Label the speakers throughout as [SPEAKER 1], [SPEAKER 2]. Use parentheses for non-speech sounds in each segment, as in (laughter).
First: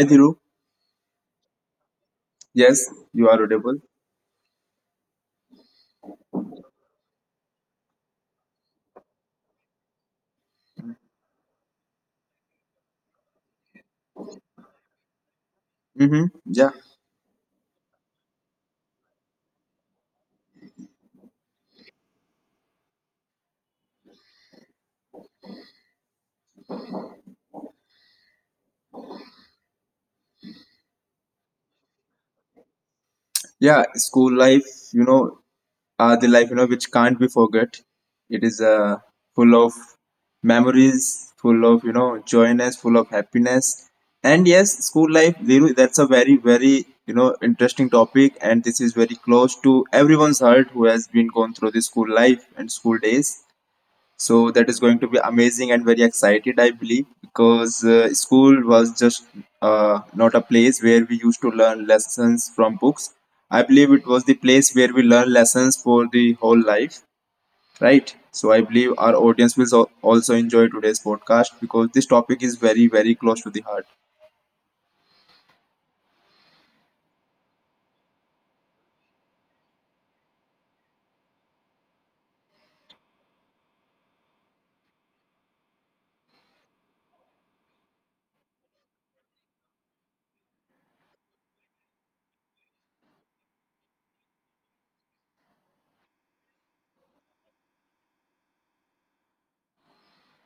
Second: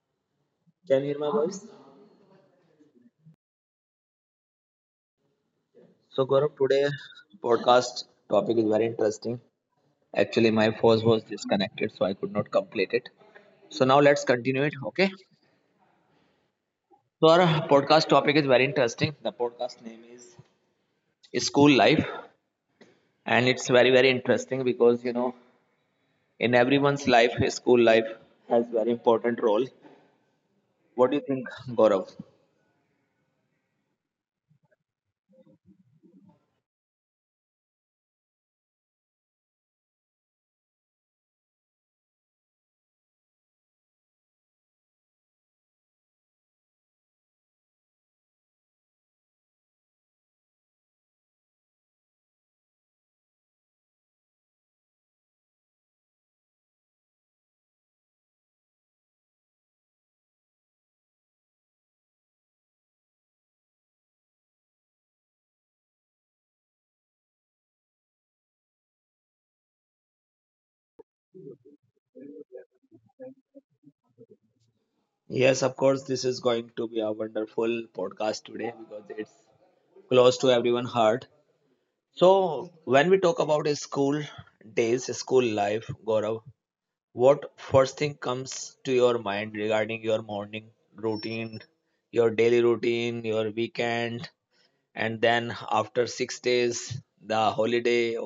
[SPEAKER 1] Hi Thiru. Yes, you are audible. Mm-hmm. Yeah, yeah. School life, you know, the life which can't be forgot. It is full of memories, full of joyness, full of happiness. And yes, school life, Dhiru, that's a very interesting topic, and this is very close to everyone's heart who has been gone through the school life and school days. So that is going to be amazing and very excited, I believe, because school was just not a place where we used to learn lessons from books. I believe it was the place where we learn lessons for the whole life, right? So I believe our audience will also enjoy today's podcast because this topic is very, very close to the heart.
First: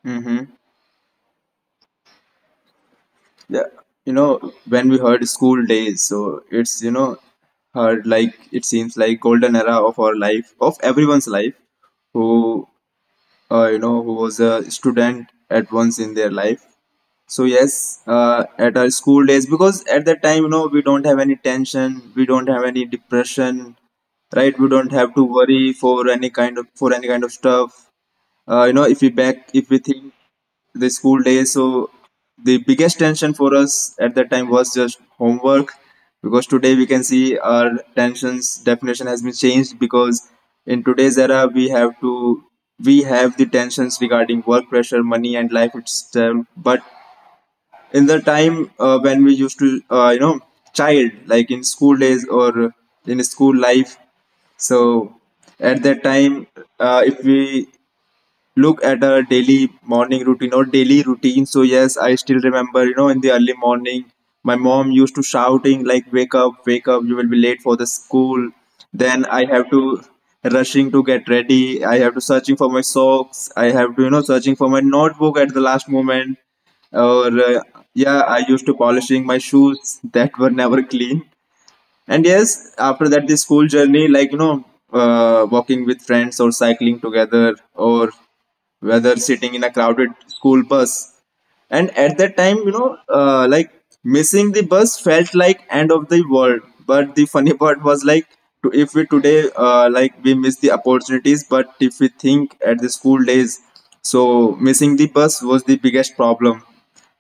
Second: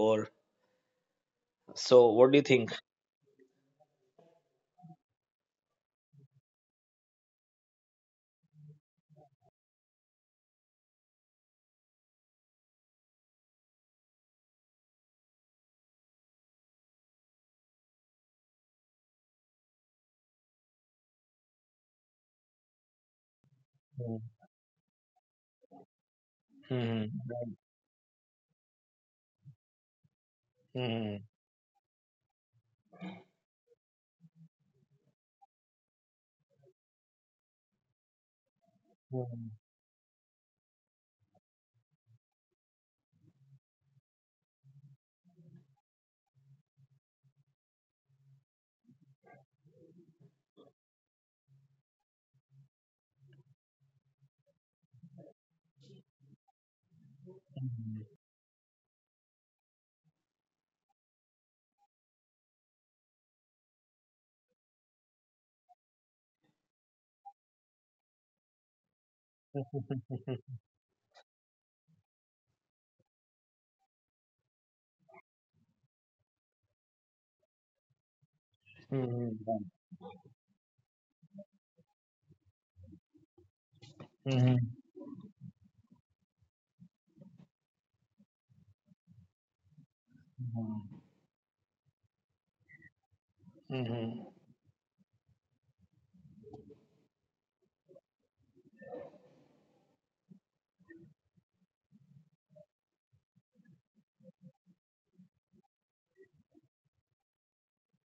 [SPEAKER 1] Mm-hmm. Yeah, you know, when we heard school days, so it's heard like it seems like golden era of our life, of everyone's life who who was a student at once in their life. So yes, at our school days, because at that time, you know, we don't have any tension, we don't have any depression, right? We don't have to worry for any kind of stuff. If we back, if we think the school days. So the biggest tension for us at that time was just homework, because today we can see our tensions definition has been changed. Because in today's era, we have the tensions regarding work pressure, money, and life itself. But in the time when we used to child like in school days or in school life, so at that time, if we look at a daily morning routine or daily routine, so yes, I still remember, you know, in the early morning my mom used to shouting like, wake up, wake up, you will be late for the school. Then I have to rushing to get ready, I have to searching for my socks, I have to, you know, searching for my notebook at the last moment. Or yeah, I used to polishing my shoes that were never clean. And yes, after that, the school journey, like, you know, walking with friends or cycling together, or whether sitting in a crowded school bus. And at that time, you know, like, missing the bus felt like end of the world. But the funny (laughs) part was like, if we today, like, we miss the opportunities, but if we think at the school days, so missing the bus was the biggest problem.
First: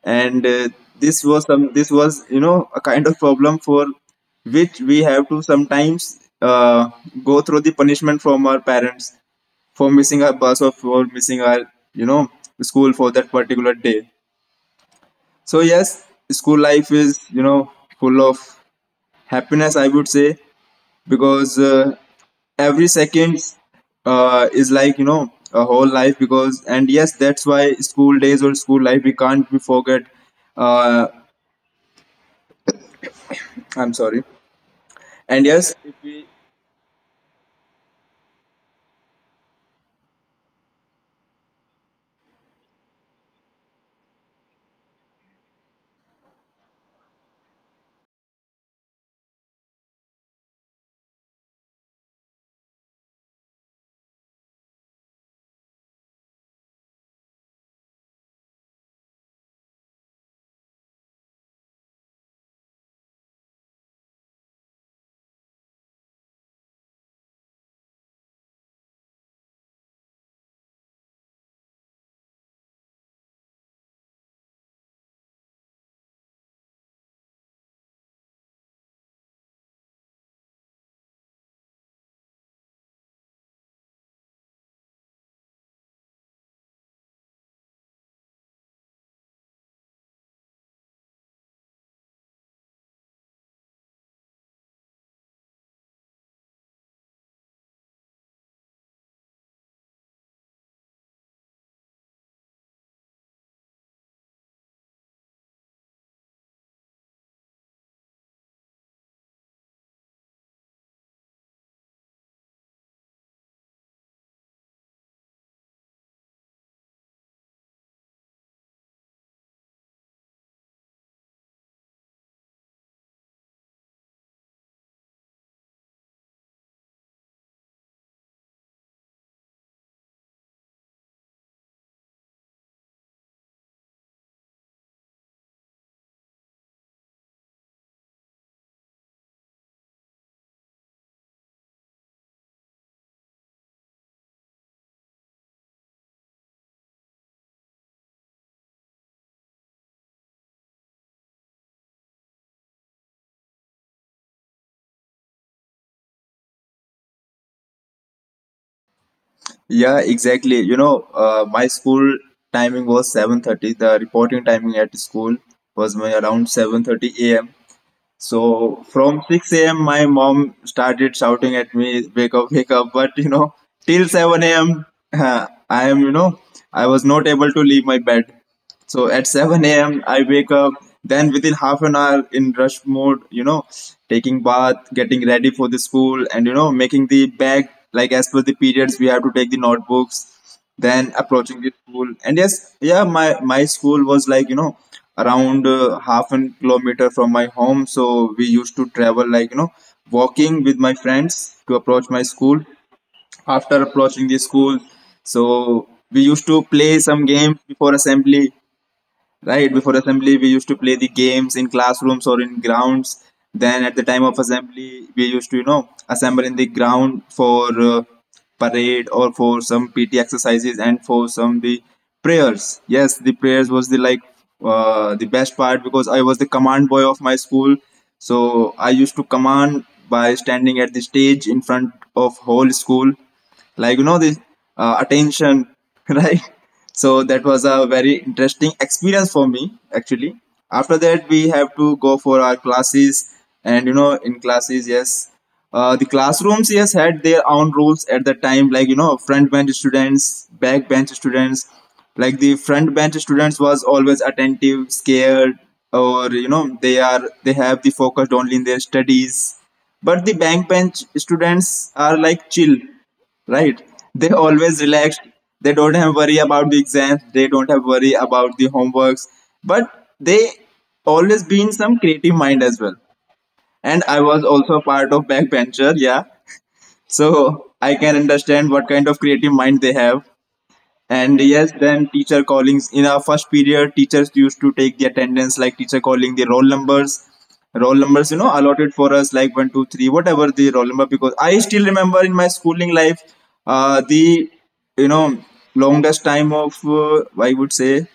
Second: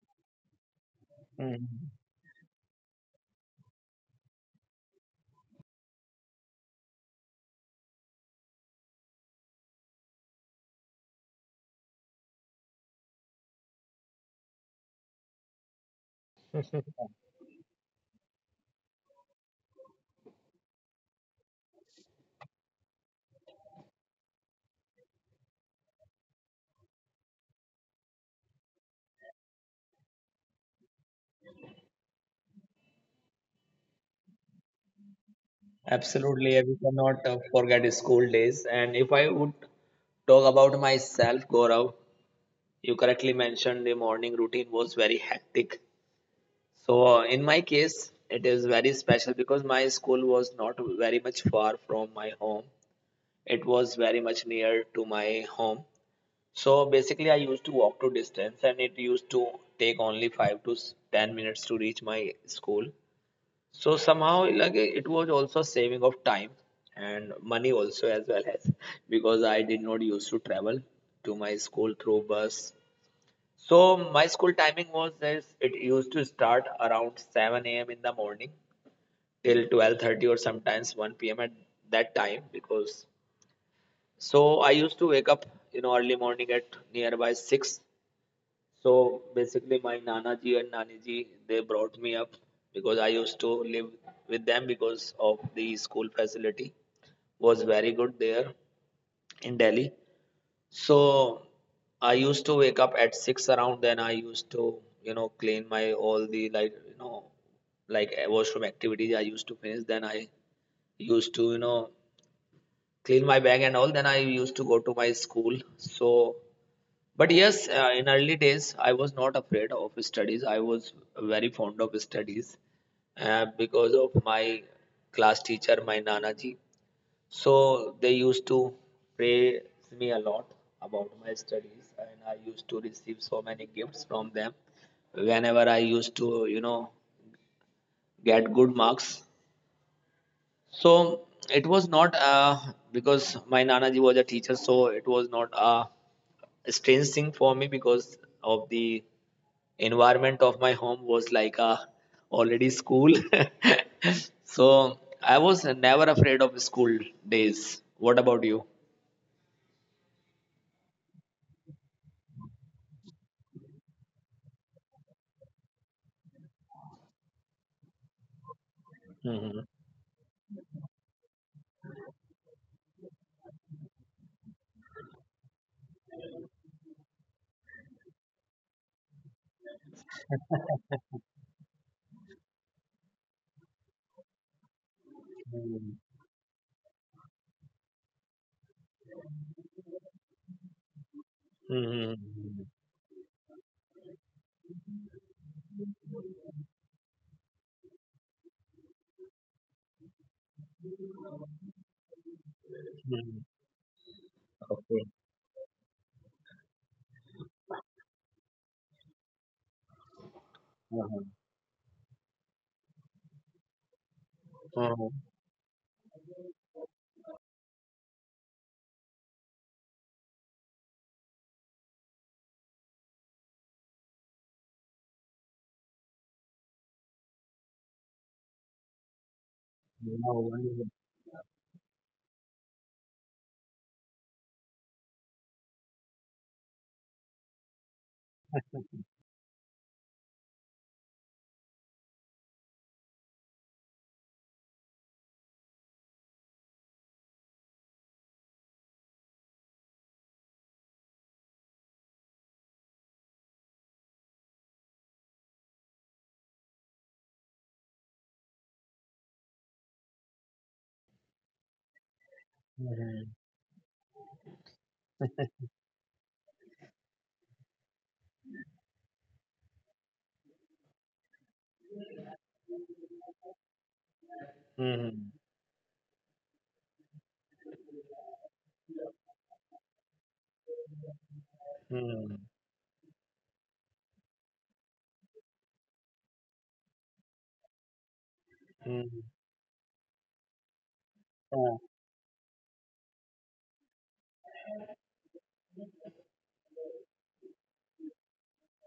[SPEAKER 1] And this was some, this was, you know, a kind of problem for which we have to sometimes go through the punishment from our parents for missing our bus or for missing our, you know, school for that particular day. So yes, school life is, you know, full of happiness, I would say. Because every second is like, you know, a whole life. Because, and yes, that's why school days or school life, we can't be forget. Uh, I'm sorry. And yes, yeah, exactly. You know, my school timing was 7:30. The reporting timing at school was my around 7:30 a.m. So from 6 a.m. my mom started shouting at me, wake up, wake up. But you know, till 7 a.m. (laughs) I am, you know, I was not able to leave my bed. So at 7 a.m., I wake up. Then within half an hour in rush mode, you know, taking bath, getting ready for the school, and, you know, making the bag like as per the periods we have to take the notebooks. Then approaching the school. And yes, yeah, my school was like, you know, around half an kilometer from my home, so we used to travel like, you know, walking with my friends to approach my school. After approaching the school, so we used to play some games before assembly, right? Before assembly we used to play the games in classrooms or in grounds. Then at the time of assembly, we used to, you know, assemble in the ground for parade or for some PT exercises and for some the prayers. Yes, the prayers was the like the best part, because I was the command boy of my school, so I used to command by standing at the stage in front of whole school, like, you know, this attention. (laughs) Right? So that was a very interesting experience for me, actually. After that we have to go for our classes. And you know, in classes, yes, the classrooms, yes, had their own rules at the time, like, you know, front bench students, back bench students. Like the front bench students was always attentive, scared, or, you know, they have the focused only in their studies. But the back bench students are like chill, right? They always relaxed. They don't have worry about the exams, they don't have worry about the homeworks, but they always been some creative mind as well. And I was also a part of backbencher, yeah. So I can understand what kind of creative mind they have. And yes, then teacher callings in our first period, teachers used to take the attendance, like teacher calling the roll numbers, you know, allotted for us, like one, two, three, whatever the roll number. Because I still remember in my schooling life, the you know longest time of, I would say,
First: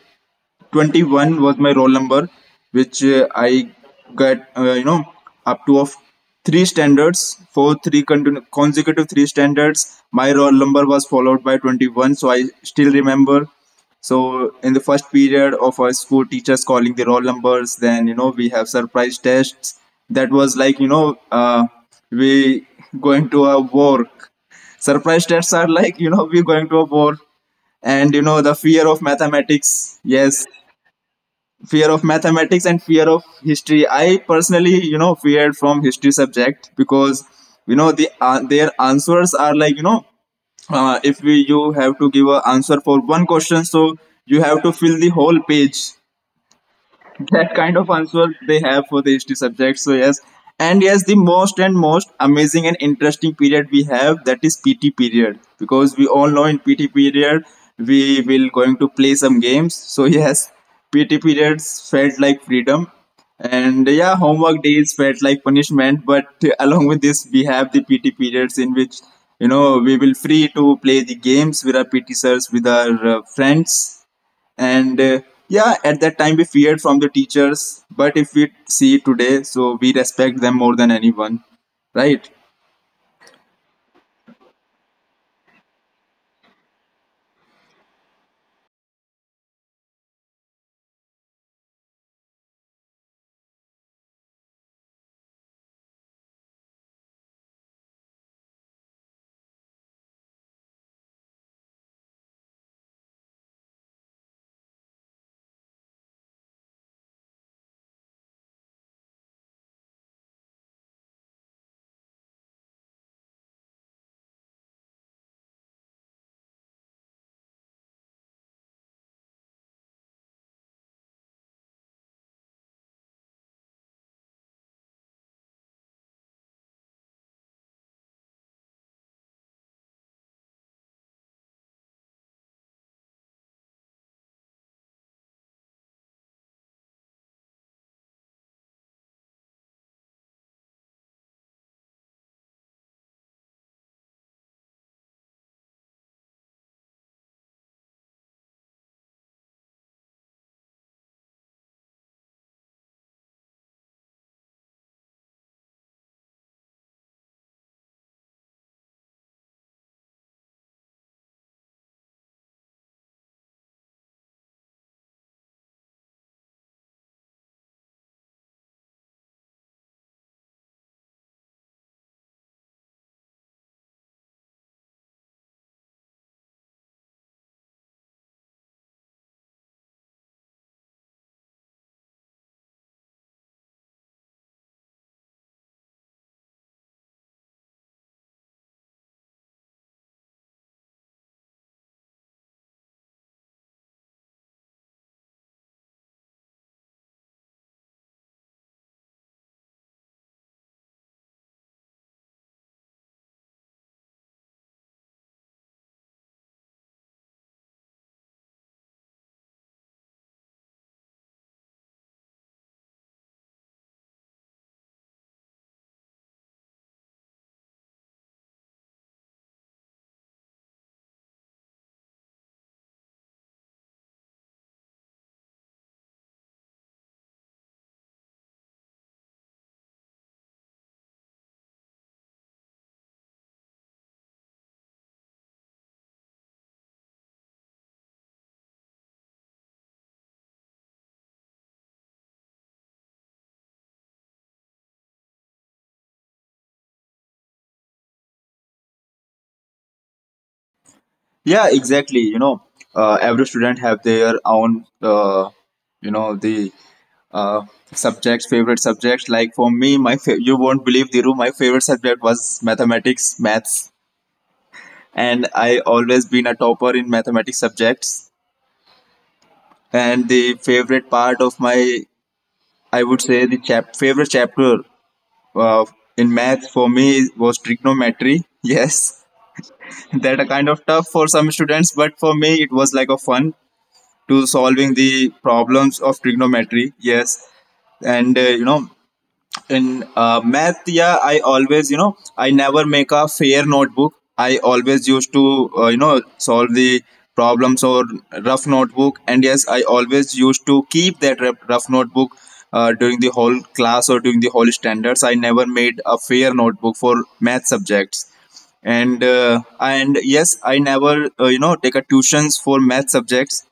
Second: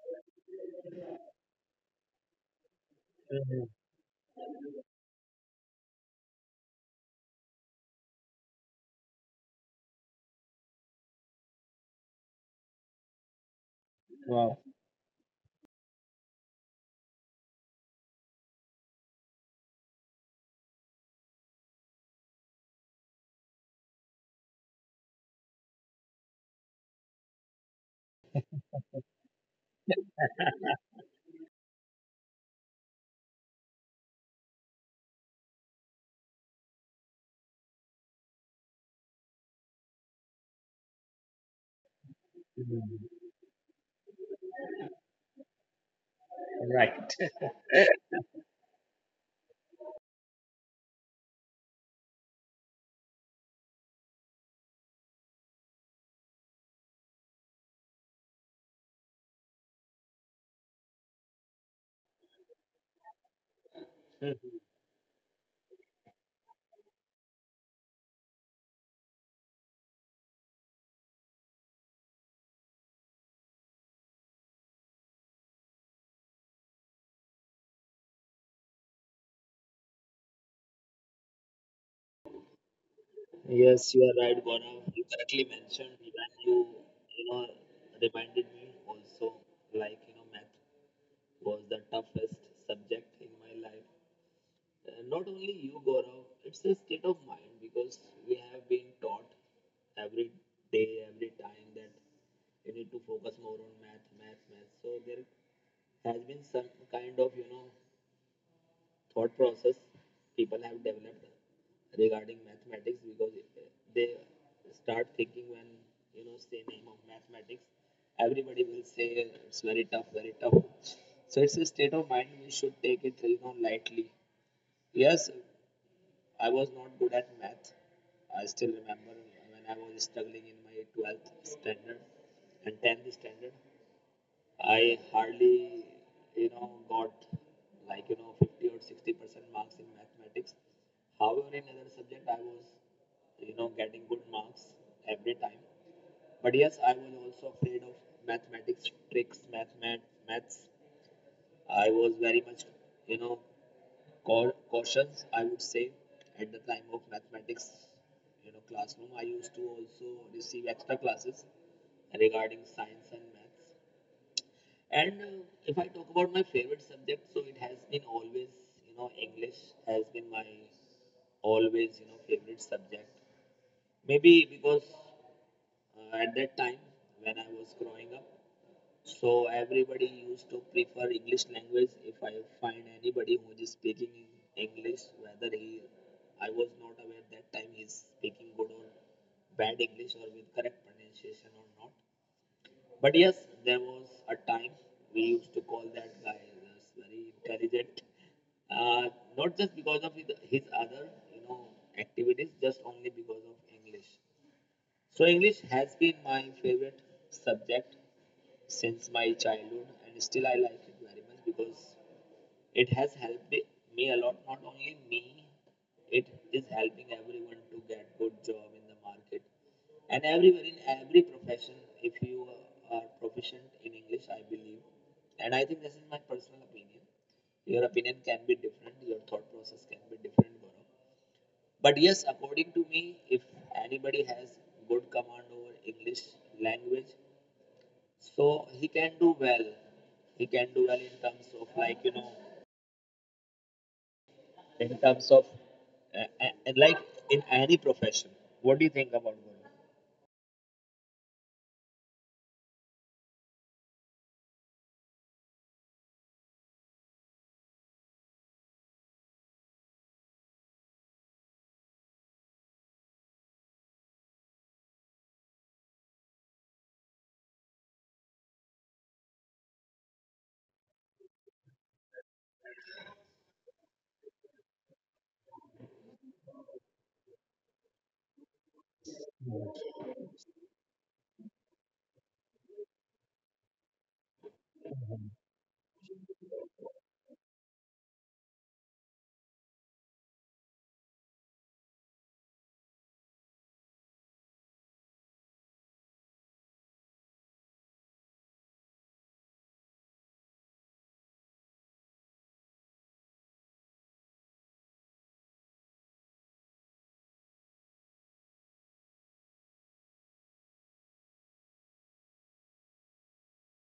[SPEAKER 1] 21 was my roll number, which I got, up to of three standards, for three consecutive three standards my roll number was followed by 21, so I still remember. So in the first period of our school, teachers calling the roll numbers. Then you know we have surprise tests. That was like, you know, we going to a war, surprise tests are like, you know, we going to a war. And you know, the fear of mathematics, yes, fear of mathematics and fear of history. I personally, you know, feared from history subject, because you know the their answers are like, you know, if we, you have to give an answer for one question, so you have to fill the whole page. (laughs) That kind of answer they have for the history subject. So yes, and yes, the most and most amazing and interesting period we have, that is PT period, because we all know in PT period we will going to play some games, so (laughs) yes, PT periods felt like freedom. And yeah, homework days felt like punishment, but (laughs) along with this, we have the PT periods in which, you know, we will free to play the games with our PT sirs, with our friends. And yeah, at that time we feared from the teachers, but if we see today, so we respect them more than anyone, right? Yeah, exactly, you know, every student have their own you know the uh, subjects, favorite subjects. Like for me, you won't believe, Diru, my favorite subject was mathematics, maths. And I always been a topper in mathematics subjects. And the favorite part of my, I would say, the favorite chapter, Uh, in math, for me, it was trigonometry. (laughs) Yes, that are kind of tough for some students, but for me, it was like a fun to solving the problems of trigonometry. Yes, and in math, yeah, I always, you know, I never make a fair notebook. I always used to, solve the problems or rough notebook. And yes, I always used to keep that rough notebook during the whole class or during the whole standards. I never made a fair notebook for math subjects. And yes, I never, take a tuitions for math subjects.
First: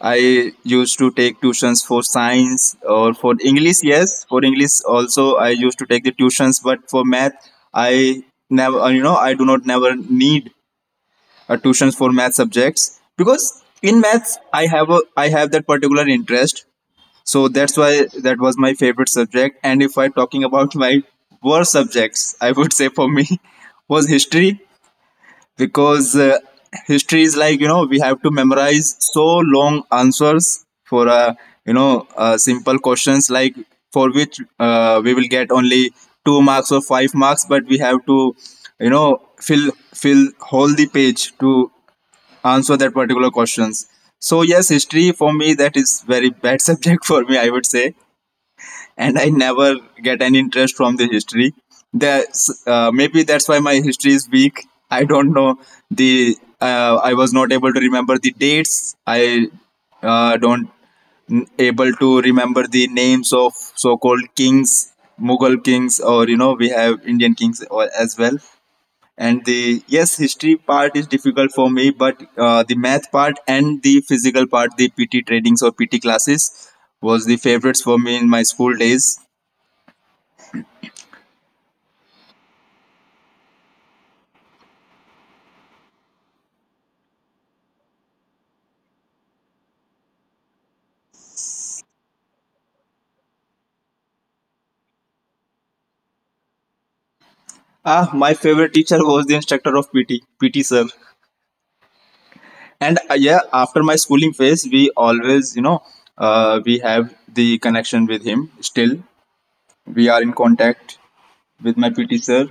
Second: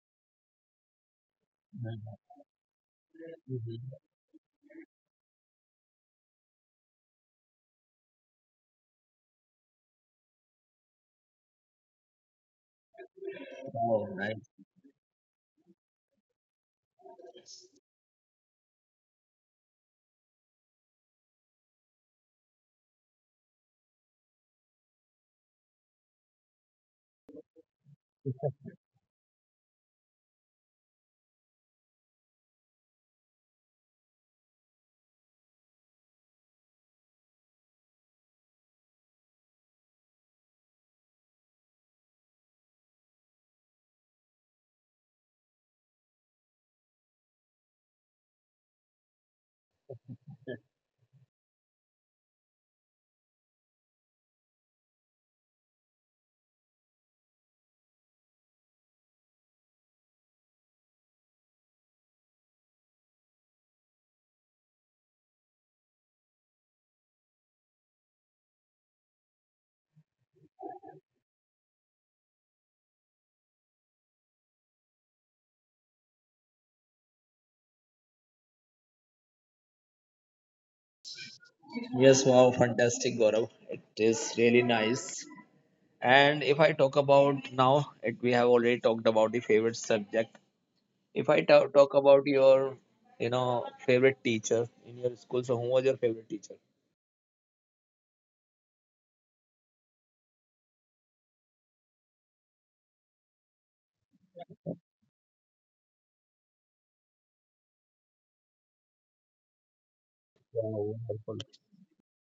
[SPEAKER 1] I used to take tuitions for science or for English. Yes, for English also I used to take the tuitions, but for math I never, I do not never need a tuitions for math subjects, because in maths I have that particular interest. So that's why that was my favorite subject. And if I'm talking about my worst subjects, I would say for me (laughs) was history, because history is like, you know, we have to memorize so long answers for, simple questions, like for which we will get only two marks or five marks, but we have to, you know, fill whole the page to answer that particular questions. So yes, history for me, that is very bad (laughs) subject for me, I would say. And I never get any interest from the history. That's maybe that's why my history is weak. I don't know the. I was not able to remember the dates. I don't n- able to remember the names of so-called kings, Mughal kings, or we have Indian kings as well. And the yes, history part is difficult for me, but the math part and the physical part, the PT trainings or PT classes, was the favorites for me in my school days. Ah, my favorite teacher was the instructor of PT, PT sir. And yeah, after my schooling phase, we always, we have the connection with him. Still, we are in contact with my PT sir.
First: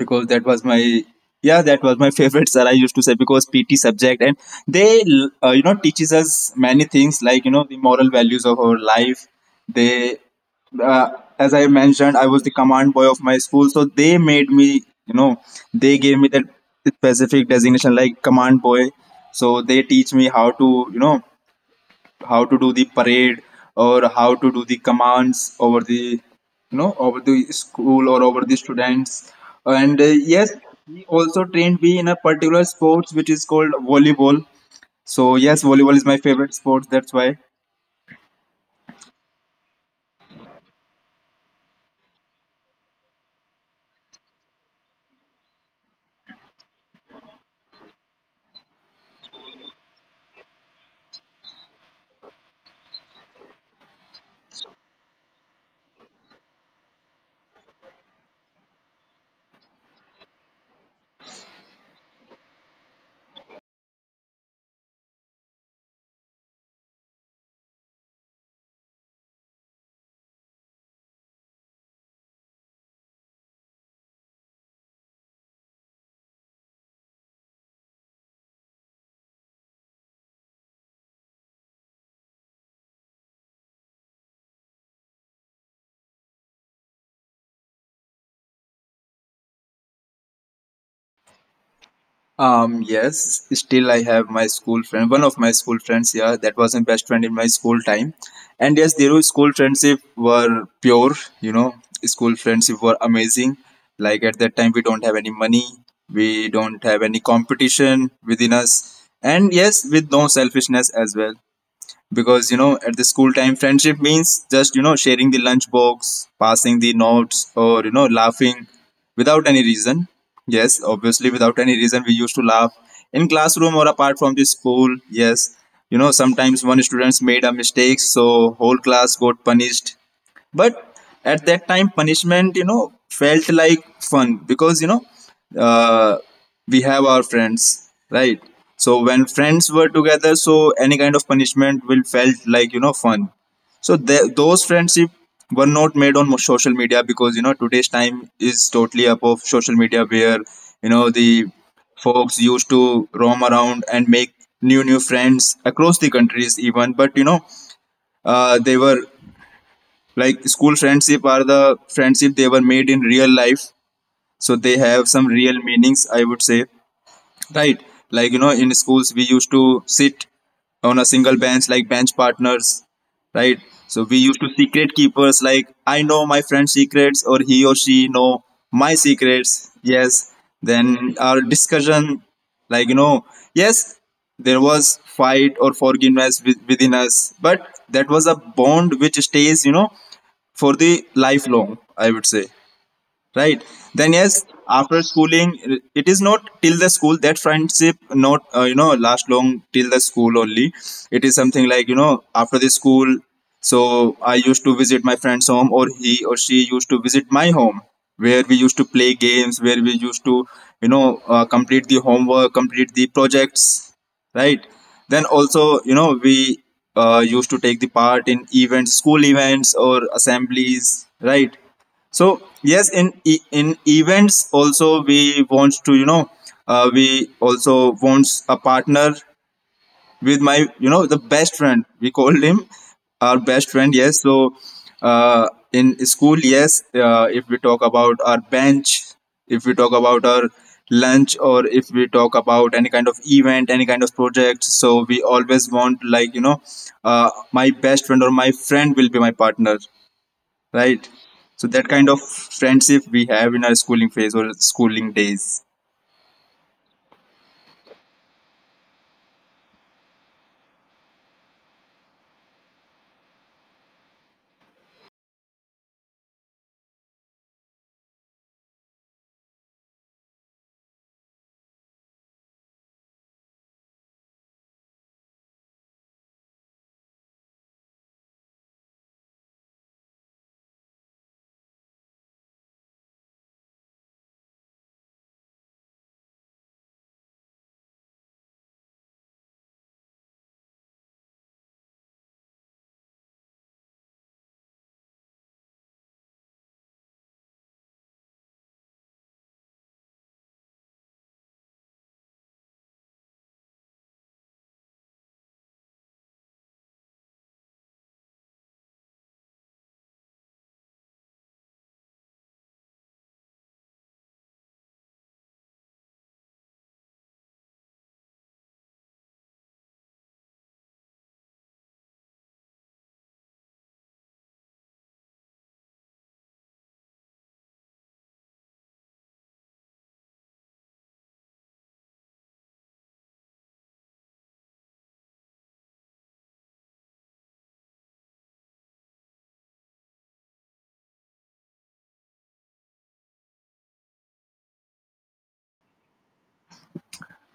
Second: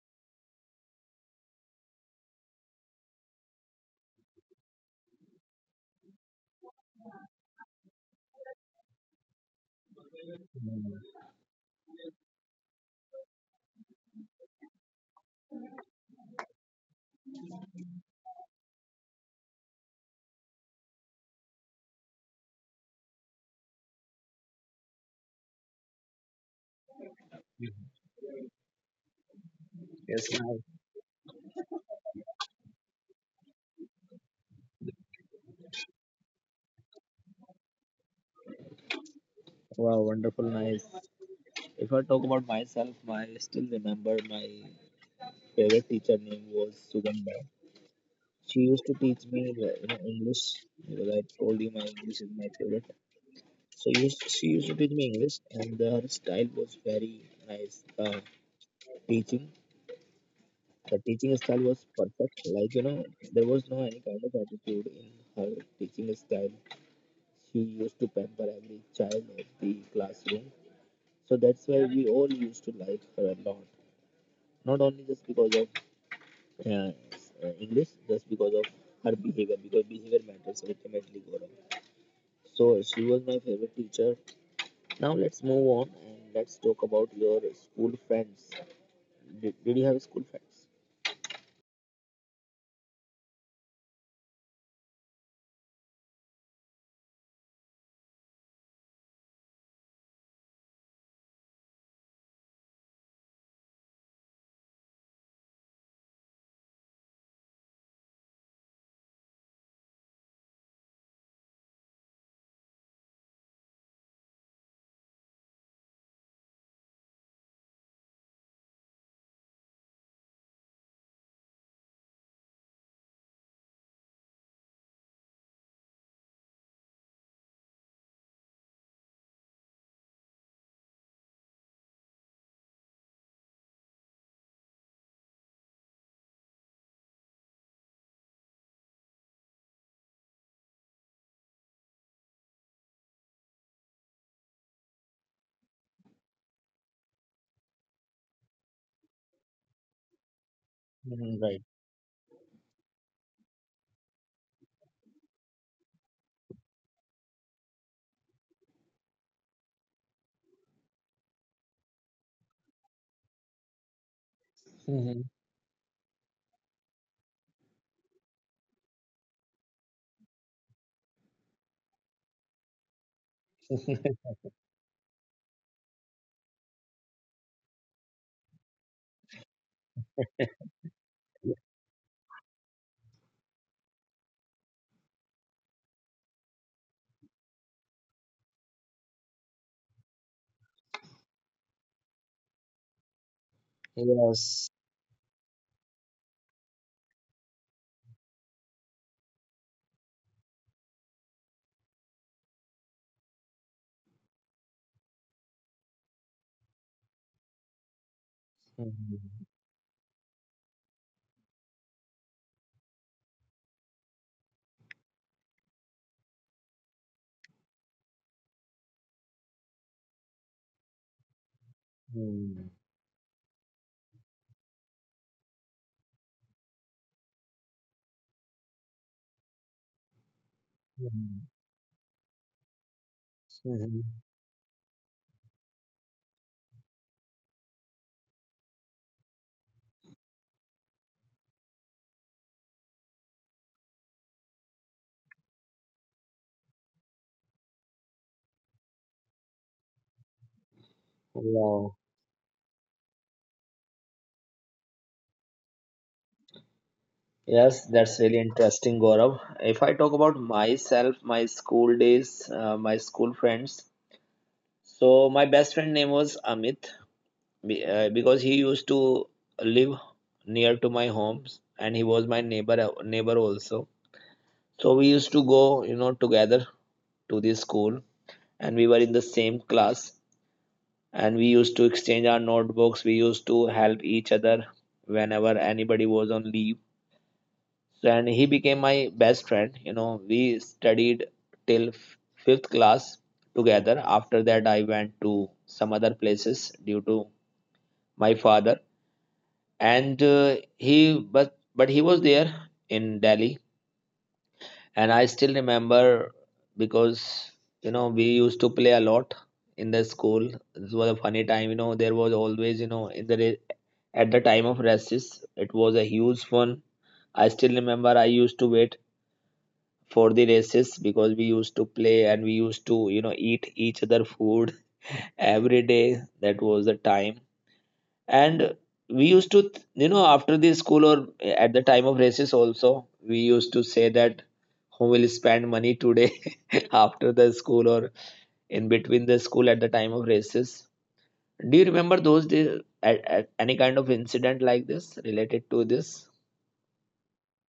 [SPEAKER 1] Because that was my, yeah, that was my (laughs) favorite sir, I used to say, because PT subject. And they, you know, teaches us many things, like you know, the moral values of our life. They uh, as I mentioned, I was the command boy of my school, so they made me, you know, they gave me that specific designation, like command boy. So they teach me how to, you know, how to do the parade or how to do the commands over the, you know, over the school or over the students. And yes, he also trained me in a particular sports which is called volleyball. So yes, volleyball is my favorite sport, that's why. Yes, still I have my school friend, one of my school friends, yeah, that was my best friend in my school time. And yes, their school friendship were pure, you know, school friendship were amazing. Like at that time, we don't have any money, we don't have any competition within us, and yes, with no selfishness as well. Because you know, at the school time, friendship means just, you know, sharing the lunch box, passing the notes, or you know, laughing without any reason. Yes, obviously without any reason we used to laugh in classroom or apart from the school. Yes, you know, sometimes one students made a mistake, so whole class got punished. But at that time, punishment, you know, felt like fun, because you know uh, we have our friends, right? So when friends were together, so any kind of punishment will felt like, you know, fun. So the those friendship were not made on social media, because you know, today's time is totally up of social media, where you know, the folks used to roam around and make new new friends across the countries even. But you know, they were, like school friendship are the friendship, they were made in real life, so they have some real meanings, I would say, right? Like you know, in schools we used to sit on a single bench, like bench partners, right? So we used to secret keepers. Like I know my friend's secrets, or he or she know my secrets. Yes. Then our discussion, like you know, yes, there was fight or forgiveness within us, but that was a bond which stays, you know, for the lifelong, I would say, right? Then yes, after schooling, it is not till the school that friendship not, you know, last long till the school only. It is something like, you know, after the school. So I used to visit my friend's home, or he or she used to visit my home, where we used to play games, where we used to complete the homework, complete the projects, right? Then also, you know, we used to take the part in events, school events or assemblies, right? So yes, in events also we want to, you know, we also wants a partner with my, you know, the best friend, we called him our best friend. Yes, so in school, yes, if we talk about our bench, if we talk about our lunch, or if we talk about any kind of event, any kind of project, so we always want like, you know, my best friend or my friend will be my partner, right? So that kind of friendship we have in our schooling phase or schooling days.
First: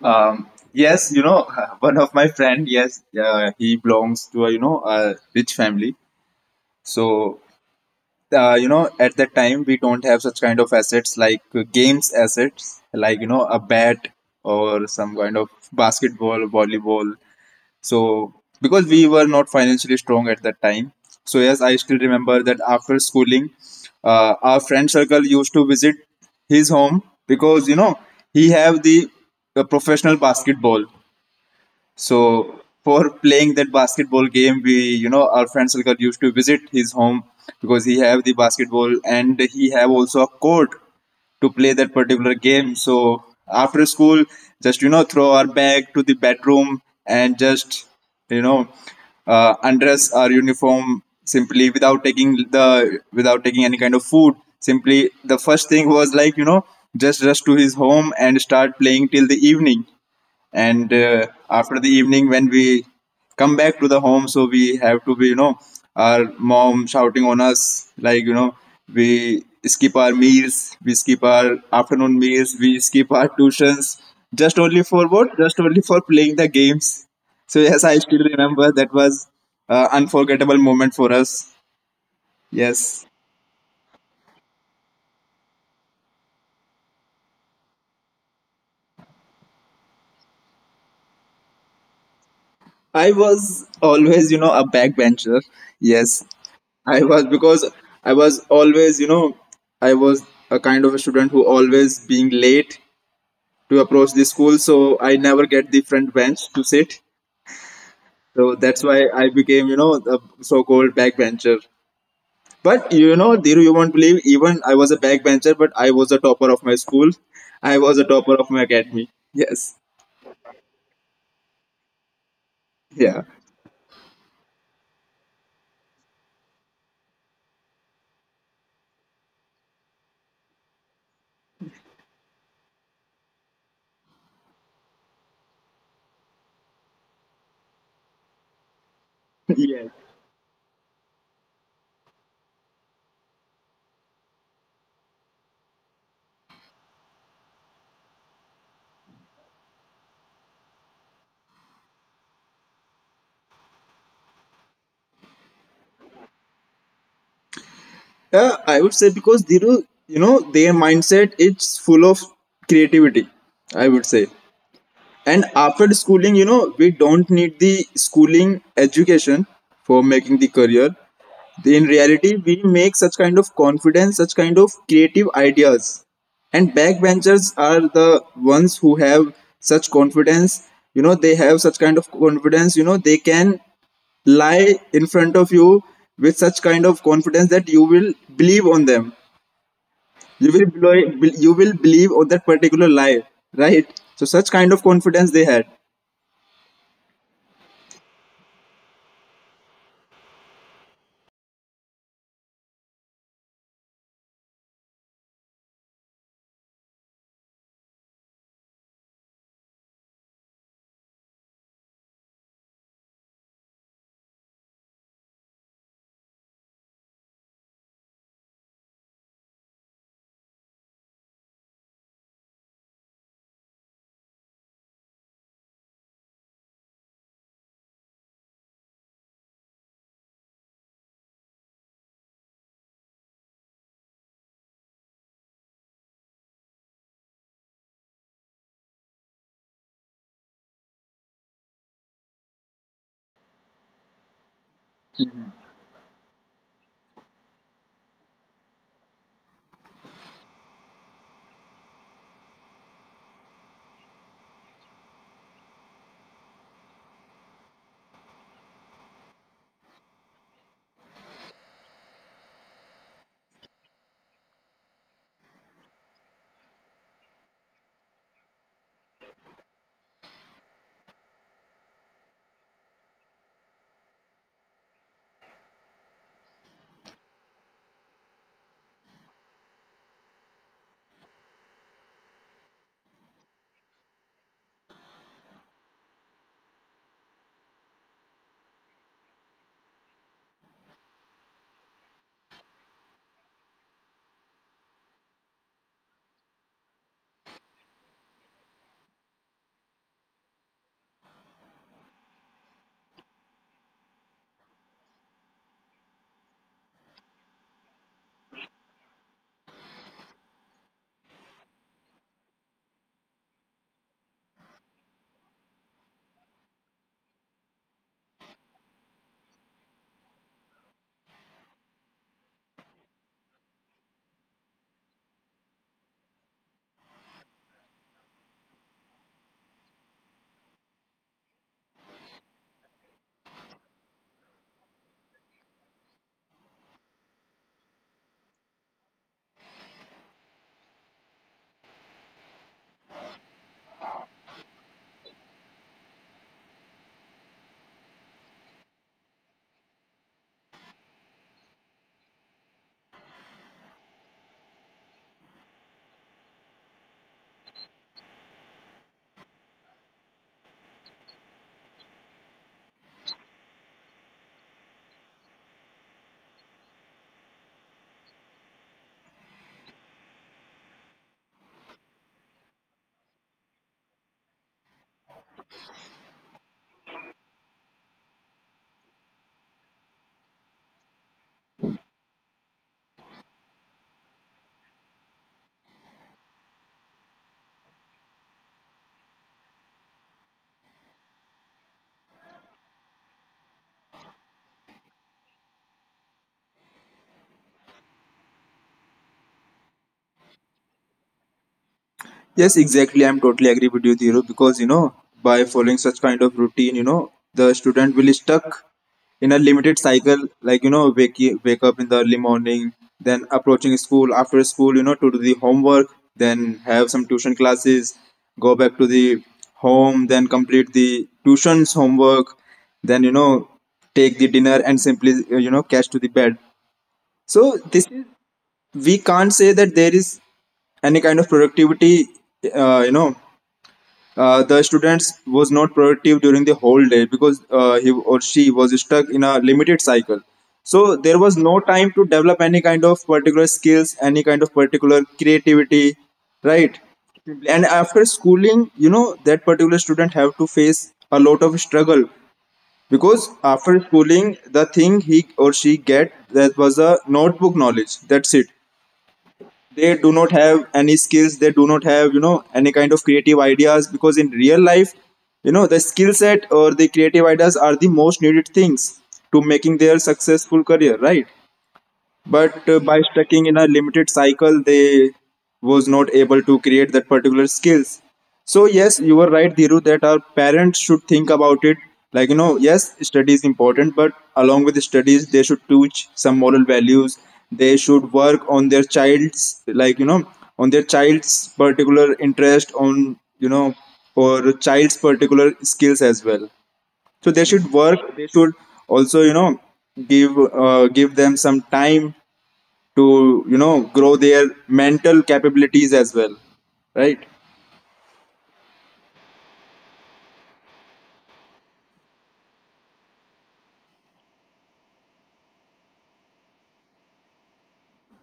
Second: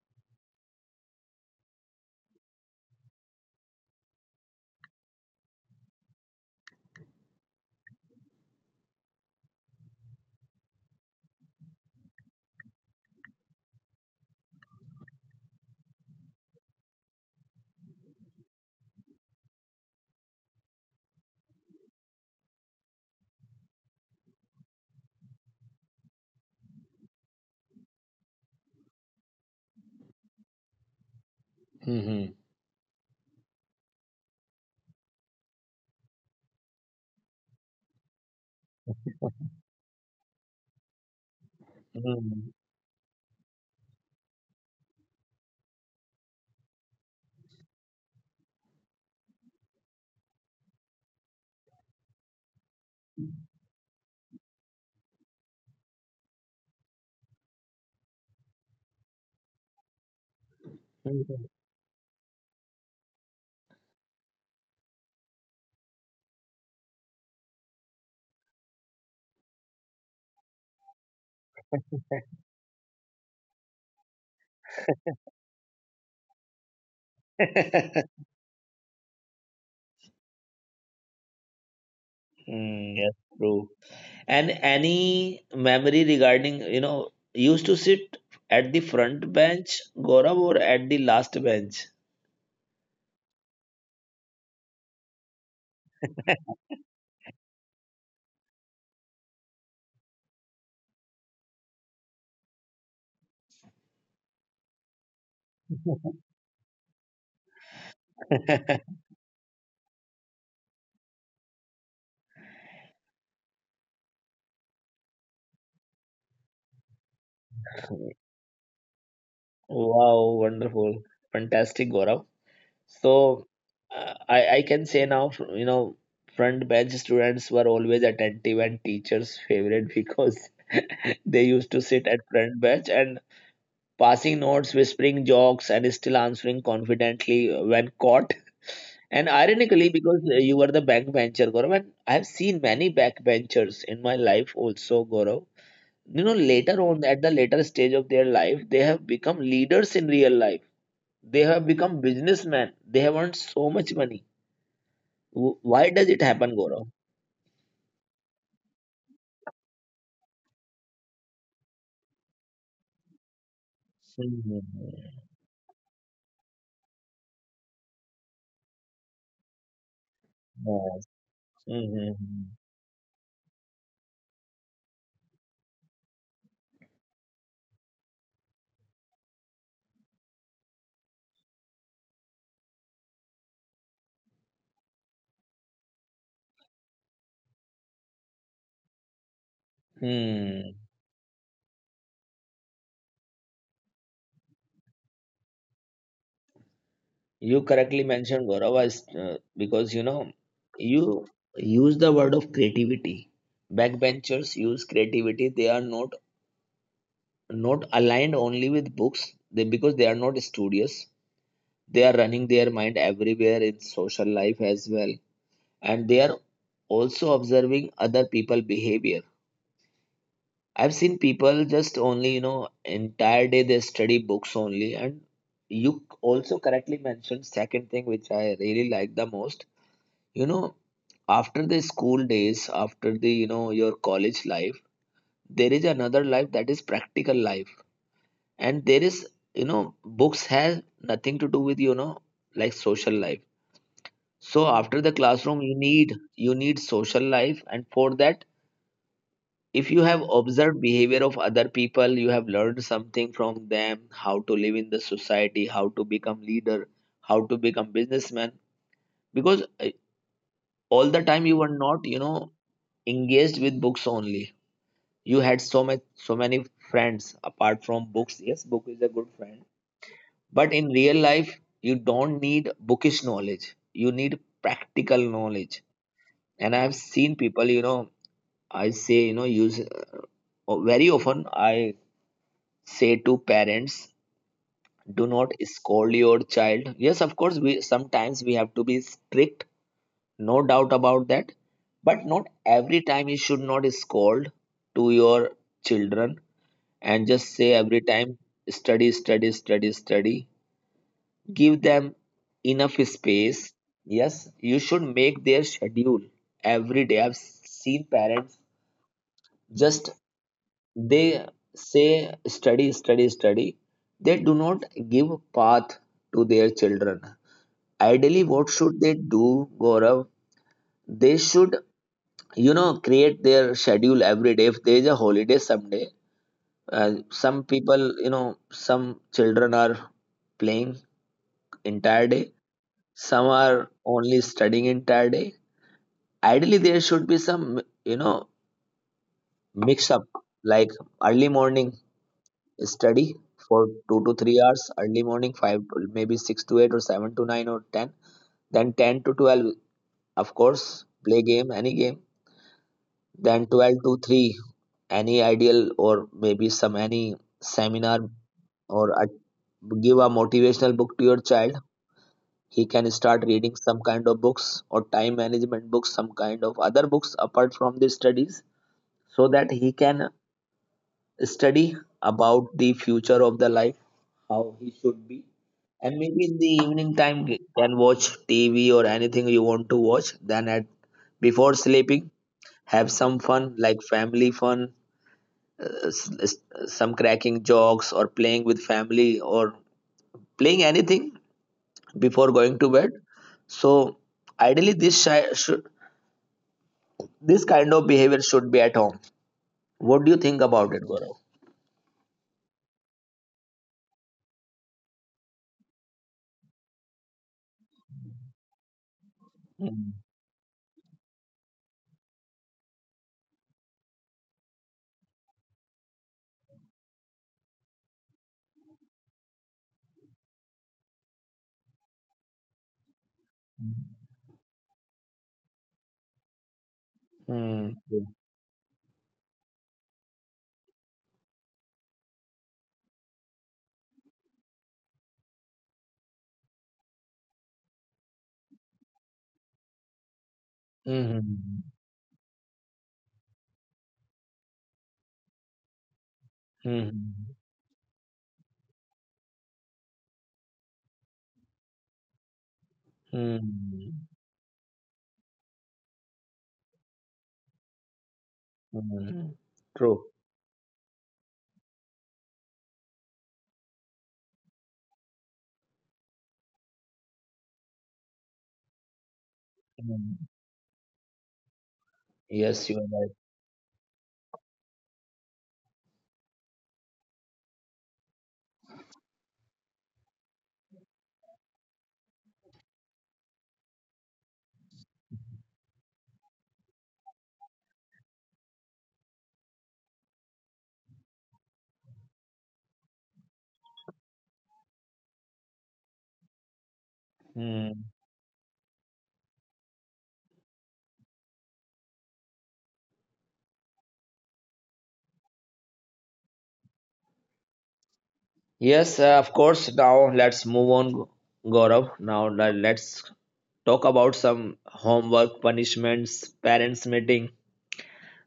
[SPEAKER 1] Yes, you know, (laughs) one of my friend, yes, he belongs to a, you know, a rich family. So you know, at that time we don't have such kind of assets, like games assets, like you know, a bat or some kind of basketball, volleyball. So, because we were not financially strong at that time, so yes, I still remember that after schooling, our friend circle used to visit his home, because you know, he have the, the professional basketball.
[SPEAKER 2] Mhm.
[SPEAKER 1] So for playing that basketball game, we, you know, our friend circle used to visit his home, because he have the basketball and he have also a court to play that particular
[SPEAKER 2] Mhm.
[SPEAKER 1] game. So after school, just you know, throw our bag to the bedroom, and just you know, undress our uniform, simply without taking any kind of food. Simply, the first thing was like, you know, just rush to his home and start playing till the evening. And after the evening, when we come back to the home, so we have to be, you know, our mom shouting on us, like you know, we skip our meals, we skip our afternoon meals, we skip our tuitions, just only for what, just only for playing the games. So yes, I still remember that was unforgettable moment for us. Yes, I was always, you know, a backbencher. Yes, I was. Because I was always, you know, I was a kind of a student who always being late to approach the school, so I never get the front bench to sit. So that's why I became, you know, a so-called backbencher. But you know, Dhiru, you won't believe, even I was a backbencher, but I was a topper of my school. I was a topper of my academy. Yes. Yeah. (laughs) Yes. I would say, because Dhiru, you know, their mindset it's full of creativity, I would say.
[SPEAKER 2] Mhm.
[SPEAKER 1] And after the schooling, you know, we don't need the schooling education for making the career.
[SPEAKER 2] Yes.
[SPEAKER 1] In reality,
[SPEAKER 2] Mhm.
[SPEAKER 1] we make such kind of confidence, such kind of creative ideas. And backbenchers are the ones who have such confidence. You know, they have such kind of confidence. You know, they can lie in front of you with such kind of confidence that you will believe on them.
[SPEAKER 2] Hmm.
[SPEAKER 1] You will believe on that particular lie, right? So such kind of confidence they had.
[SPEAKER 2] You correctly mentioned, Gaurav. Because you use the word of creativity. Backbenchers use creativity. They are not aligned only with books. They Because they are not studious. They are running their mind everywhere in social life as well, and they are also observing other people behavior. I've seen people just only, entire day they study books only. And you also correctly mentioned second thing which I really like the most. You know, after the school days, after your college life, there is another life that is practical life. And there is, you know, books has nothing to do with, like, social life. So after the classroom, you need social life, and for that if you have observed behavior of other people, you have learned something from them: how to live in the society, how to become leader, how to become businessman. Because All the time you were not engaged with books only. You had so many friends apart from books. Yes, book is a good friend, but in real life you don't need bookish knowledge, you need practical knowledge. And I have seen people. I say, use, very often I say to parents, do not scold your child. Yes, of course, we sometimes we have to be strict, no doubt about that. But not every time you should not scold to your children, and just say every time, study, study, study, study. Give them enough space. Yes, you should make their schedule every day. I've seen parents, just They say, study, study, study. They do not give path to their children. Ideally, what should they do, Gaurav? They should, create their schedule every day. If there is a holiday someday, some people, you know, some children are playing entire day. Some are only studying entire day. Ideally, there should be some, mix up like early morning study for 2 to 3 hours early morning, five to maybe six to eight or seven to nine or ten. Then 10 to 12, of course, play game, any game. Then 12 to three, any ideal or maybe some any seminar, or a, give a motivational book to your child. He can start reading some kind of books or time management books, some kind of other books apart from the studies, so that he can study about the future of the life. And maybe in the evening time, you can watch TV or anything you want to watch. Then at before sleeping, have some fun like family fun, some cracking jokes or playing with family or playing anything before going to bed. So ideally, this kind of behavior should be at home. What do you think about it, Gaurav?
[SPEAKER 1] Yes, exactly. I'm totally agree with you, Dhiro, because you know, by following such kind of routine, you know, the student will stuck in a limited cycle, like you know, wake up in the early morning, then approaching school, after school, you know, to do the homework, then have some tuition classes, go back to the home, then complete the tuition's homework, then you know, take the dinner, and simply you know, catch to the bed. So
[SPEAKER 2] Hmm.
[SPEAKER 1] this is, we can't say that there is any kind of productivity, uh, you know the students was not productive during the whole day, because he or she was stuck in a limited cycle. So there
[SPEAKER 2] Hmm.
[SPEAKER 1] was no time to develop any kind of particular skills, any kind of particular creativity, right?
[SPEAKER 2] Hmm. Hmm.
[SPEAKER 1] And after schooling, you know, that particular student have to face a lot of struggle, because after
[SPEAKER 2] Hmm.
[SPEAKER 1] schooling, the thing he or she get, that was a notebook knowledge. That's it.
[SPEAKER 2] Hmm.
[SPEAKER 1] They
[SPEAKER 2] True.
[SPEAKER 1] do not have any skills, they do not have, you know, any kind of creative ideas, because in real life, you know, the skill set or the creative ideas are the most needed things to making their
[SPEAKER 2] Hmm.
[SPEAKER 1] successful career, right?
[SPEAKER 2] Yes,
[SPEAKER 1] But
[SPEAKER 2] you
[SPEAKER 1] by
[SPEAKER 2] are.
[SPEAKER 1] stucking in a limited cycle, they was not able to create that particular skills. So yes, you were right, Dhiru, that our parents should think about it. Like you know, yes, study is important, but along with the studies, they should teach some moral values. They should work on their child's, like you know, on their child's particular interest on, you know, or child's particular skills as well. So they should
[SPEAKER 2] Hmm.
[SPEAKER 1] work, they should also, you know, give give them some time to, you know, grow their mental capabilities as well, right?
[SPEAKER 2] Yes, of course. Now let's move on, Gaurav. Now let's talk about some homework punishments, parents' meeting.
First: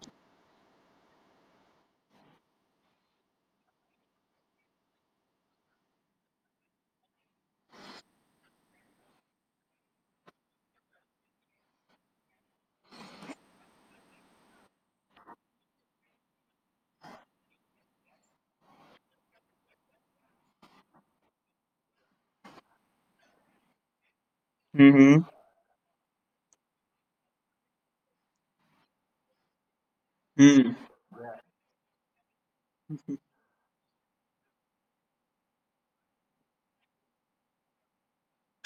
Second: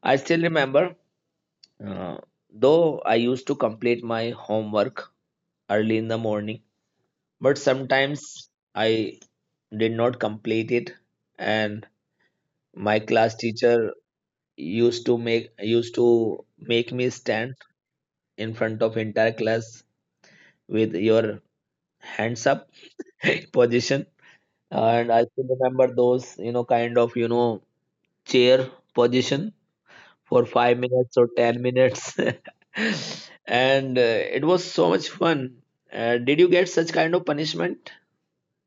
[SPEAKER 2] I still remember, uh, though I used to complete my homework early in the morning, but sometimes I did not complete it, and my class teacher used to make me stand in front of entire class with your hands up (laughs) position. And
[SPEAKER 1] Mm-hmm.
[SPEAKER 2] I still remember those kind of chair position for 5
[SPEAKER 1] Mm.
[SPEAKER 2] minutes or 10 minutes. (laughs) And it was so much fun. Did you get such kind of punishment?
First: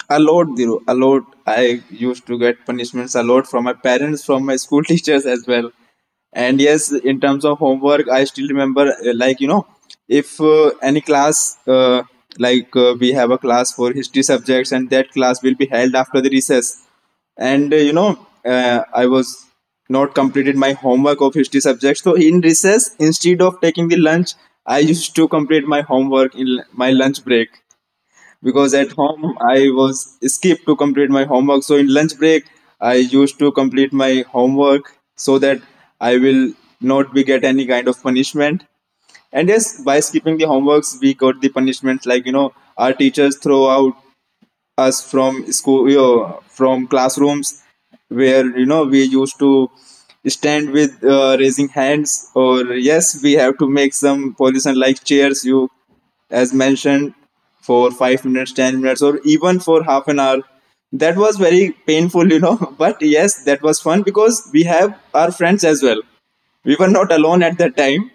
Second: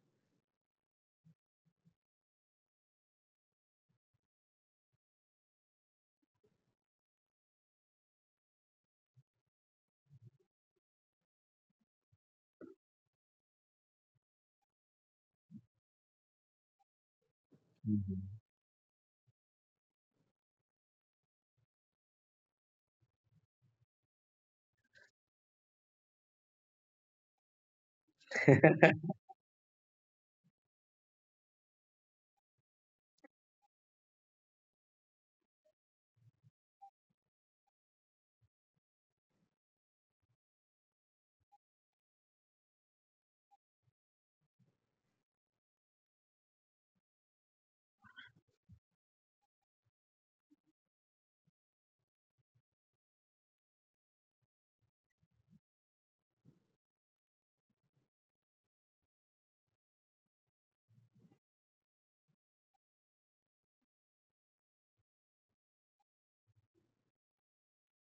[SPEAKER 1] A lot, Dhiru, a lot. I used to get punishments a lot from my parents, from my school (laughs) teachers as well. And yes, in terms of homework, I still remember if any class, we have a class for history subjects, and that class will be held after the recess. And I was not completed my homework of history subjects, so in recess, instead of taking the lunch, I used to complete my homework in my lunch break, because at home I was skipped to complete my homework. So in lunch break, I used to complete my homework so that I will not be get any kind of punishment. And yes, by skipping the homeworks, we got the punishments like you know our teachers throw out us from school, you know, from classrooms, where you know we used to stand with raising hands. Or yes, we have to make some pollution like chairs, you as mentioned, for 5 minutes, 10 minutes, or even for half an hour. That was very painful, you know. (laughs) But yes, that was fun because we have our friends as well. We were not alone at that time.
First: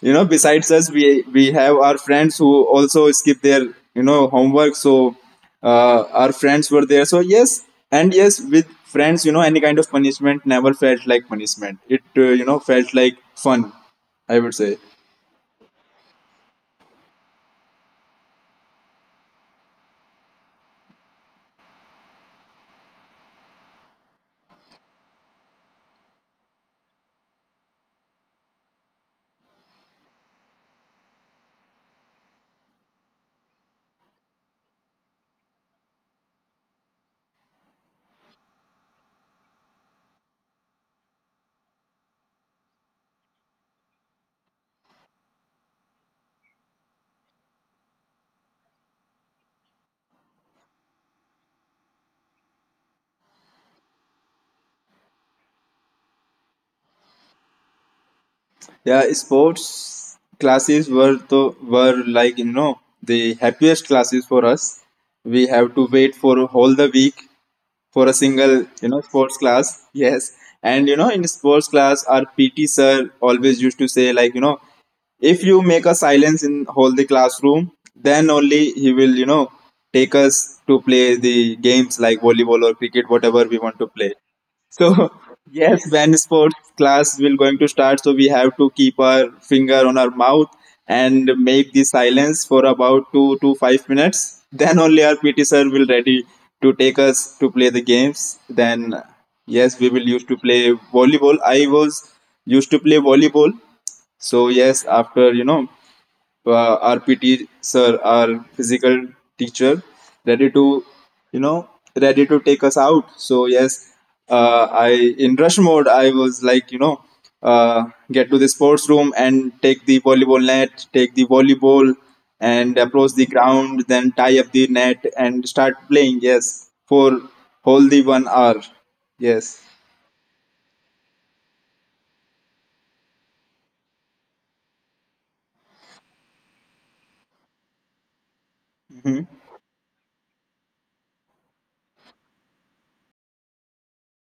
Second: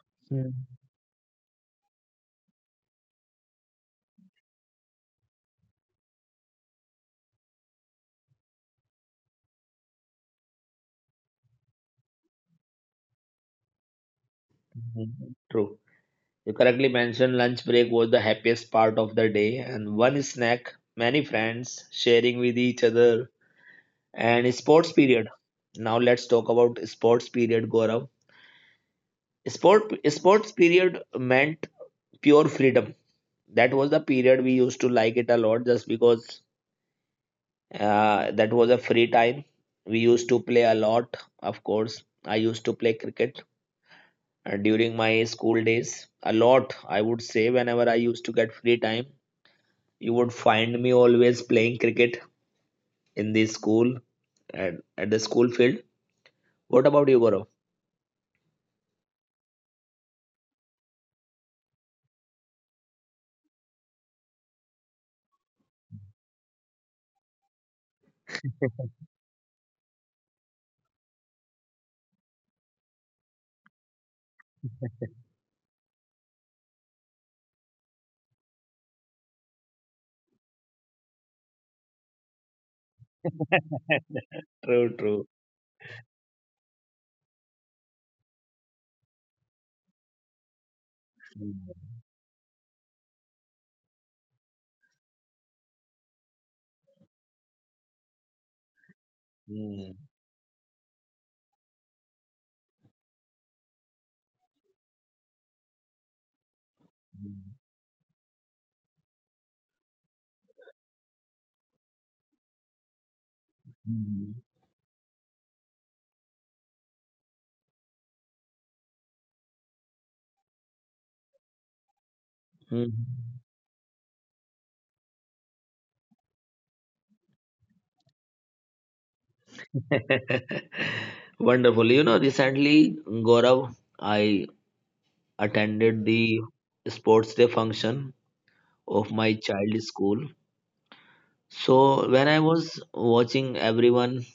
[SPEAKER 1] You know,
[SPEAKER 2] Mhm.
[SPEAKER 1] besides us, we have our friends who also skip their you know homework. So our friends were there, so yes. And yes, with friends, you know, any kind of punishment never felt like punishment. It you know felt like fun, I would say.
[SPEAKER 2] Mhm. True. You correctly mentioned lunch break was the happiest part of the day, and one snack, many friends sharing with each other, and sports period. Now let's talk about sports period, Gaurav. Sports period meant pure freedom. That was the period we used to like it a lot, just because that was a free time. We used to play a lot, of course. I used to play cricket during my school days a lot. I would say whenever I used to get free time, you would find me always playing cricket in the school at the school field. What about you, Gaurav?
[SPEAKER 1] Yeah, sports classes were like you know the happiest classes for us. We have to wait for whole the week for a single you know sports class. Yes. And you know, in sports class, our PT sir always used to say like you know, if you make a silence in whole the classroom, then only he will you know take us to play the games like volleyball or cricket, whatever we want to play. So
[SPEAKER 2] True, true.
[SPEAKER 1] (laughs) yes, when sports class will going to start, so we have to keep our finger on our mouth and make the silence for about 2 to 5 minutes. (laughs) Then only our PT sir will ready to take us to play the games. Then yes, we
[SPEAKER 2] Hmm.
[SPEAKER 1] will used to play volleyball. I was used to play volleyball. So yes, after you know PT sir, our physical teacher, ready to, you know, ready to take us out. So yes,
[SPEAKER 2] Hmm.
[SPEAKER 1] I in rush mode. I was like, you know, uh, get to the sports room and take the volleyball net, take the volleyball, and
[SPEAKER 2] Hmm.
[SPEAKER 1] approach the ground, then tie up the net and start playing. Yes, for whole the 1 hour. Yes.
[SPEAKER 2] (laughs) Wonderful. Recently, Gaurav, I attended the sports day function of
[SPEAKER 1] Hmm.
[SPEAKER 2] my child's school. So when I was watching everyone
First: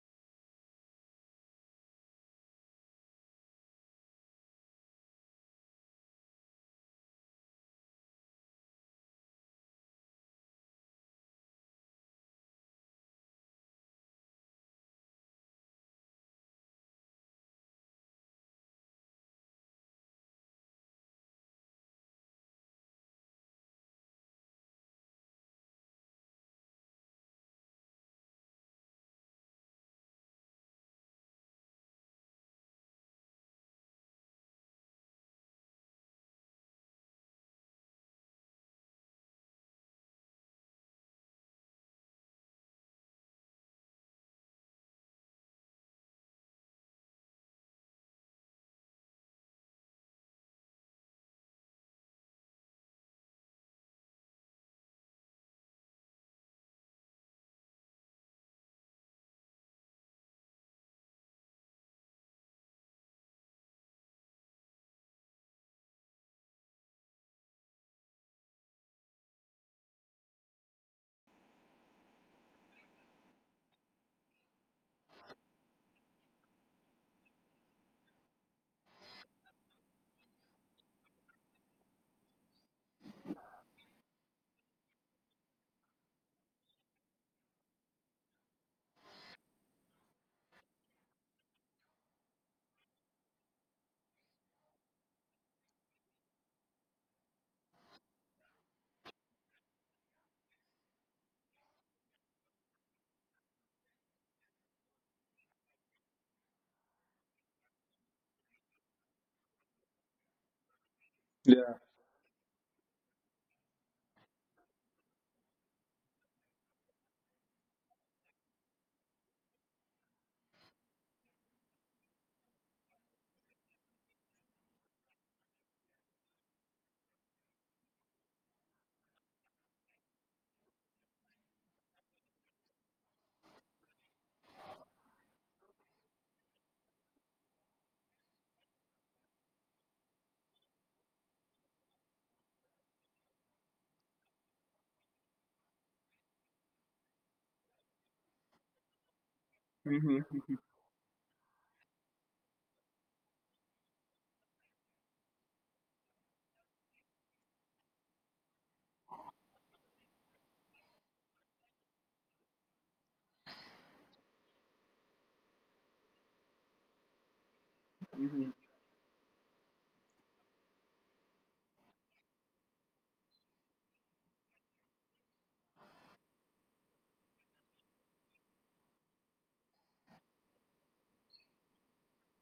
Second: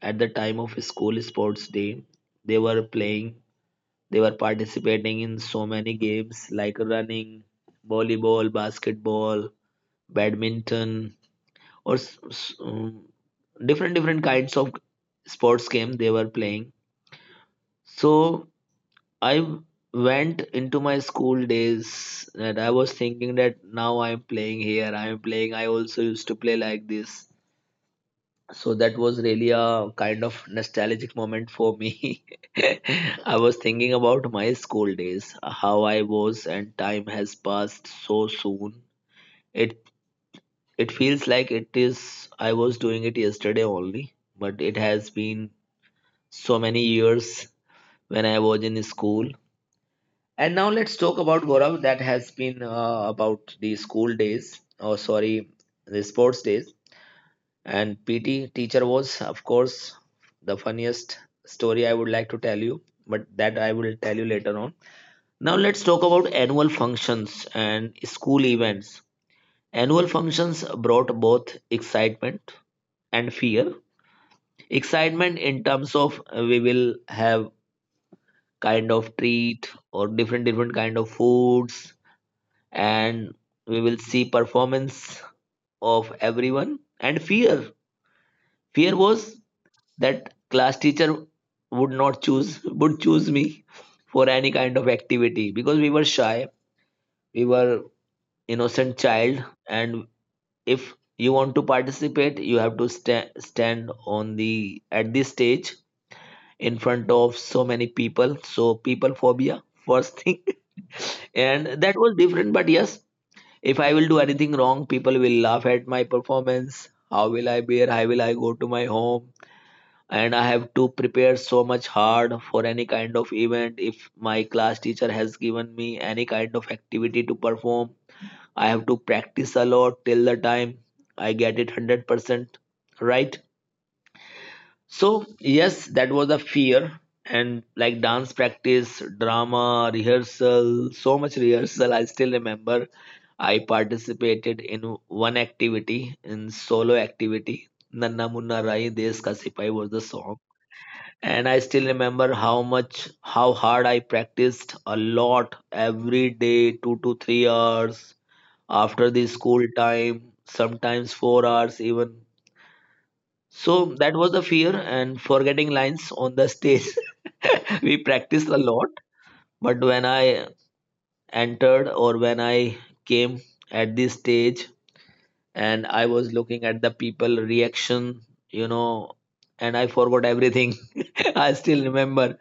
[SPEAKER 2] at the time of school sports day, they were playing, they were participating in so many games like running, volleyball, basketball, badminton, or different different kinds of sports game they were playing. So I went into my school days and I was thinking that, now I'm playing here, I'm playing. I also used to play like this. So that was really a kind of nostalgic moment for me. (laughs) I was thinking about my school days, how I was, and time has passed so soon. It it feels like it is I was doing it yesterday only, but it has been so many years when I was in school. And now let's talk about, Gaurav. That has been, about the school days, or sorry, the sports days. And PT teacher was, of course, the funniest story I would like to tell you, but that I will tell you later on. Now let's talk about annual functions and school events. Annual functions brought both excitement and fear. Excitement in terms of, we will have kind of treat or different different kind of foods, and we will see performance of everyone. And fear was that class teacher would not choose, would choose me for any kind of activity, because we were shy, we were innocent child. And if you want to participate, you have to stand on the at this stage in front of so many people, so people phobia first thing. (laughs) And
[SPEAKER 1] Yeah.
[SPEAKER 2] that was different, but yes. If I will do anything wrong, people will laugh at my performance. How will I bear? How will I go to my home? And I have to prepare so much hard for any kind of event. If my class teacher has given me any kind of activity to perform, I have to practice a lot till the time I get it 100%. Right? So, yes, that was a fear. And like dance practice, drama, rehearsal, so much rehearsal. I still remember I participated in one activity, in solo activity. Nanna Munna Rai Desh Ka Sipai was the song.
[SPEAKER 1] Hmm.
[SPEAKER 2] And I still remember how hard I practiced a lot every day, 2 to 3 hours after the school time, sometimes 4 hours even. So that was the fear and forgetting lines on the stage. (laughs) We practiced a lot, but when I entered, or when I came at this stage and I was looking at the people reaction, you know, and I forgot everything. (laughs) I still remember.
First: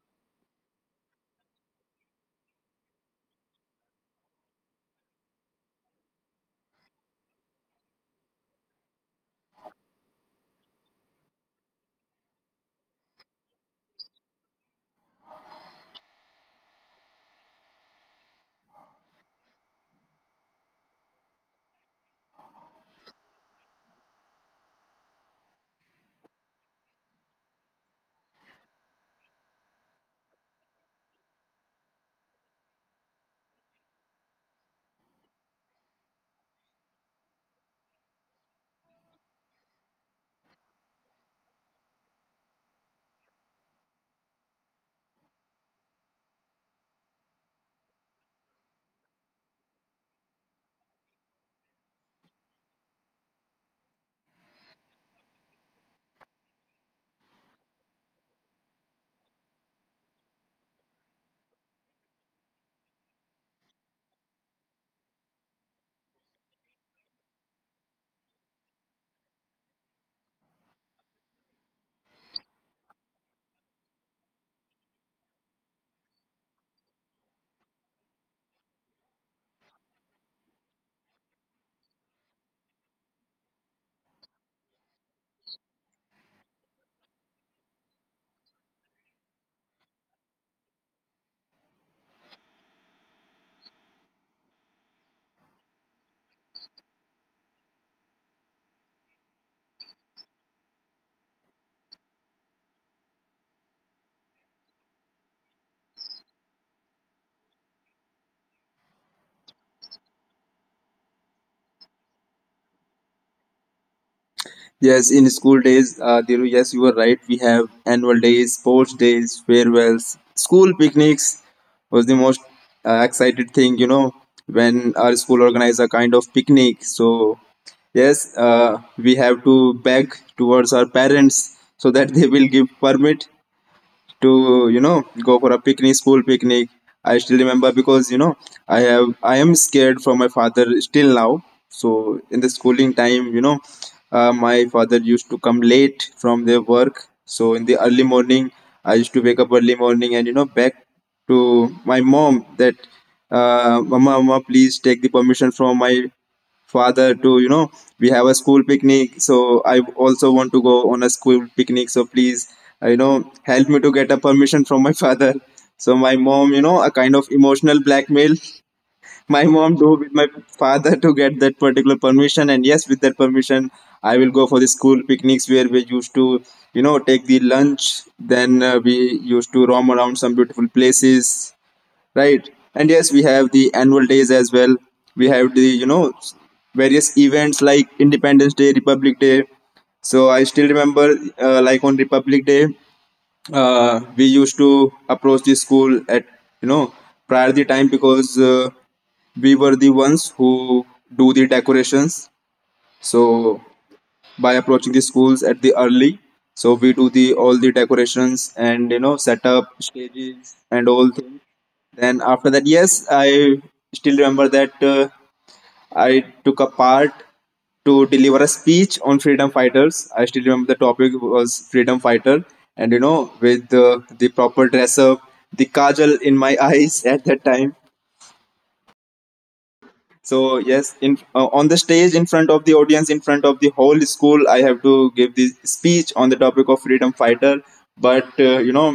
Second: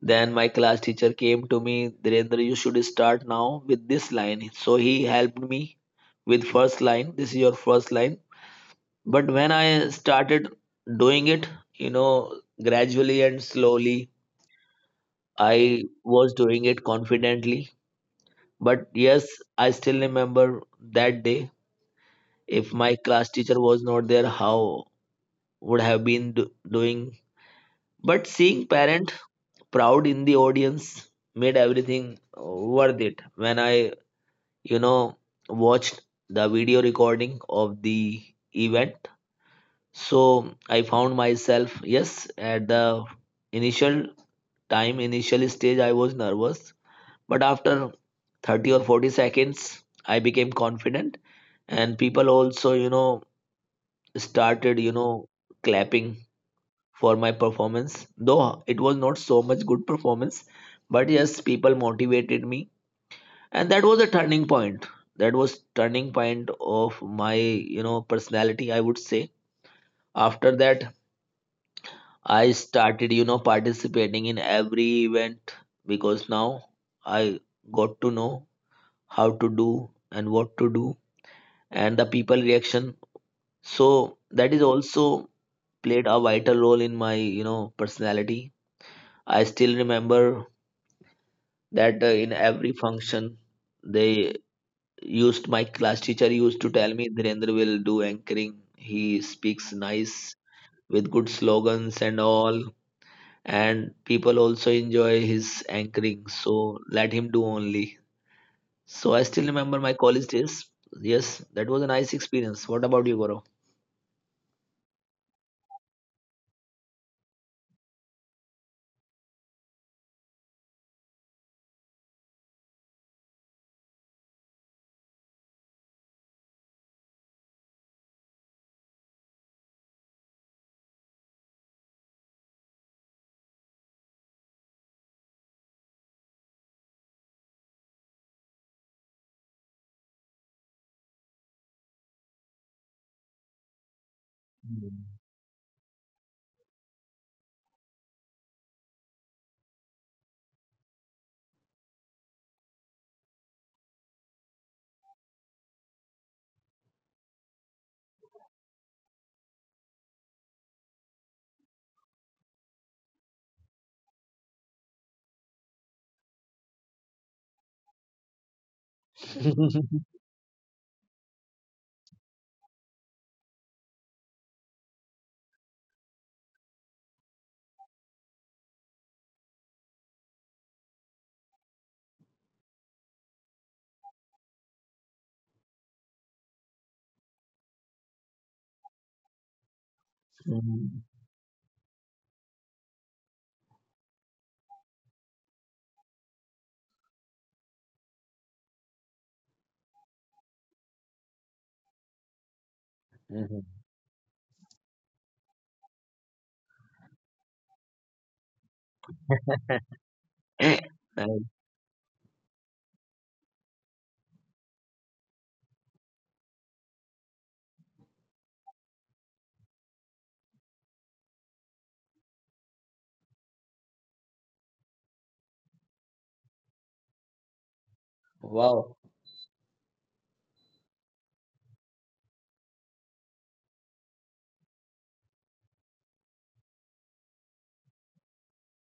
[SPEAKER 2] Then my class teacher came to me, Dhirendra, you should start now with this line. So he helped me with first line. This is your first line. But when I started doing it, you know, gradually and slowly, I was doing it confidently. But yes, I still remember that day. If my class teacher was not there, how would have been doing? But seeing parent proud in the audience made everything worth it. When I, you know, watched the video recording of the event, so I found myself, yes, at the initial initial stage, I was nervous. But after 30 or 40 seconds, I became confident. And people also, started, clapping for my performance. Though it was not so much good performance, but yes, people motivated me. And that was a turning point. That was turning point of my, personality, I would say. After that, I started, participating in every event, because now I got to know how to do and what to do, and the people reaction. So that is also played a vital role in my, personality. I still remember that, in every function, they used my class teacher used to tell me, Dhirendra will do anchoring. He speaks nice with good slogans and all, and people also enjoy his anchoring. So let him do only. So I still remember my college days. Yes, that was a nice experience. What about you, Gaurav?
[SPEAKER 1] Yes, in school days, Diru, yes, you were right. We have annual days, sports days, farewells, school picnics was the most excited thing, you know, when our school organized a kind of picnic. So yes, we have to beg towards our parents so that (laughs) they will give permit to you know go for a picnic, school picnic. I still remember because you know I have I am scared from my father still now so in the schooling time you know my father used to come late from their work. So in the early morning, I used to wake up early morning and you know back to my mom that mama, mama, please take the permission from my father to you know, we have a school picnic, so I also want to go on a school picnic, so please you know help me to get a permission from my (laughs) father. So my mom, you know, a kind of emotional blackmail (laughs) my mom do
[SPEAKER 2] (laughs)
[SPEAKER 1] with my father to get that particular permission. And yes, with that permission, I will go for the school picnics, where we used to you know take the lunch, then we used to roam around some beautiful places, right? And yes, we have the annual days as well. We have the you know various events like Independence Day, Republic Day. So I still
[SPEAKER 2] Mhm.
[SPEAKER 1] remember like on Republic Day, we used to approach the school at you know prior the time, because we were the ones who do the decorations. So
[SPEAKER 2] Mhm.
[SPEAKER 1] by approaching the schools at the early. So we do the all the decorations and you know set up stages
[SPEAKER 2] And-
[SPEAKER 1] and all things.
[SPEAKER 2] (laughs)
[SPEAKER 1] Then after that, yes, I still remember that I took a part to deliver a speech on freedom fighters. I still remember the topic was freedom fighter, and you know, with the proper dress up, the kajal in my (laughs) eyes at that time,
[SPEAKER 2] Wow.
[SPEAKER 1] so yes, in on the stage, in front of the audience, in front of the whole school, I have to give this speech on the topic of freedom fighter. But you know,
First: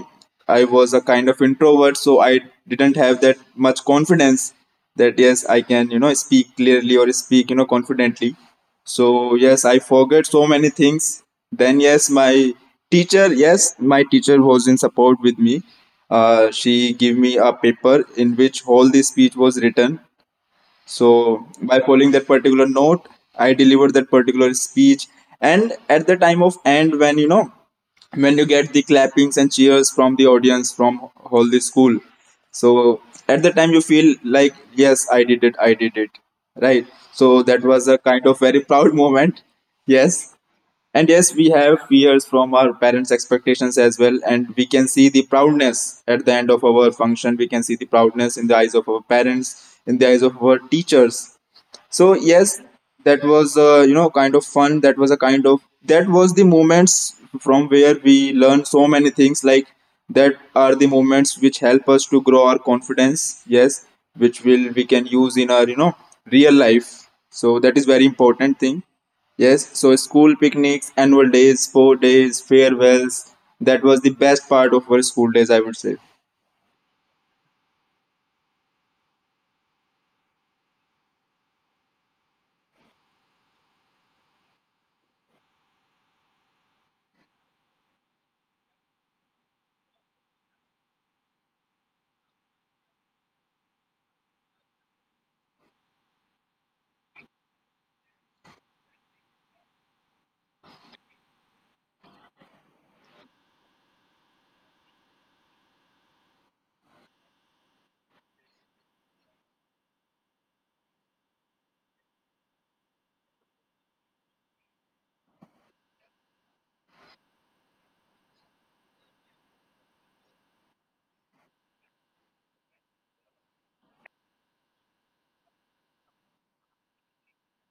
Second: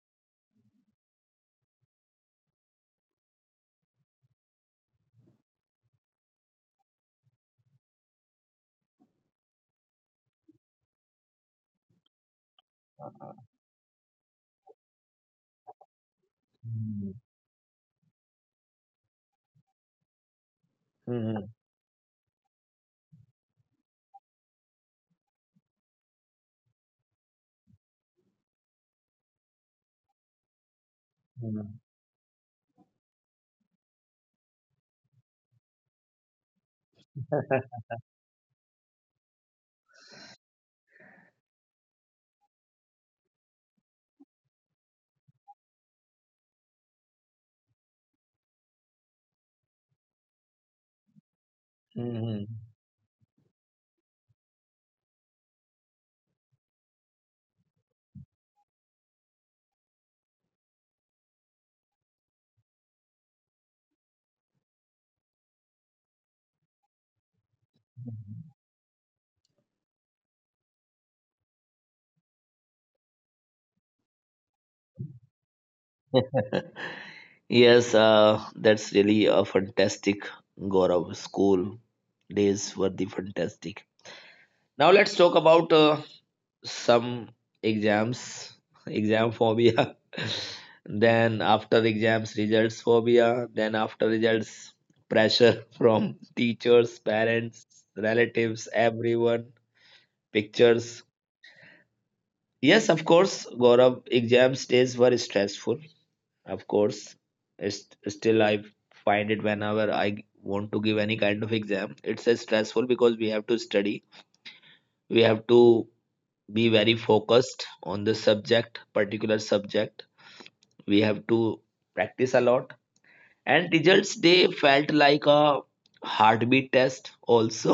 [SPEAKER 1] I was a kind of introvert, so I didn't have that much confidence that yes, I can you know speak clearly or speak you know confidently. So yes, I forgot so many things. Then yes, my teacher was in support with me. She
[SPEAKER 2] Mhm.
[SPEAKER 1] gave me a paper in which all the speech was written. So
[SPEAKER 2] Mhm.
[SPEAKER 1] by following that particular note, I delivered that particular speech. And at the time of end, when you know, when you get the clappings and cheers from the audience, from all the
[SPEAKER 2] Mhm.
[SPEAKER 1] school, so at the time you feel like yes, I did it, right? So that was a kind of very (laughs) proud moment. Yes, and yes, we have fears from our parents' expectations as well, and we can see the proudness at the end of our function. We can see the proudness in the eyes of our parents, in the eyes of our teachers, so
[SPEAKER 2] Mhm.
[SPEAKER 1] yes, that was you know kind of fun. That was a kind of, that was the moments from where we learn so many things, like that are the moments which help us to grow our confidence, yes, which will we can use in our you know real life. So that is very important thing. Yes, so school picnics, annual days, sport days, farewells. That was the best part of our school days, I would say.
[SPEAKER 2] (laughs) Yes, that's really a fantastic, Gaurav. School days were the fantastic. Now let's talk about some exams, (laughs) exam phobia. (laughs) Then after exams, results phobia. Then after results, pressure from (laughs) teachers, parents, relatives, everyone, pictures. Yes, of course, Gaurav, exams days were stressful. Of course, still I find it whenever I want to give any kind of exam, it's a stressful because we have to study, we have to be very focused on the subject particular subject, we have to practice a lot, and results they felt like a heartbeat test also.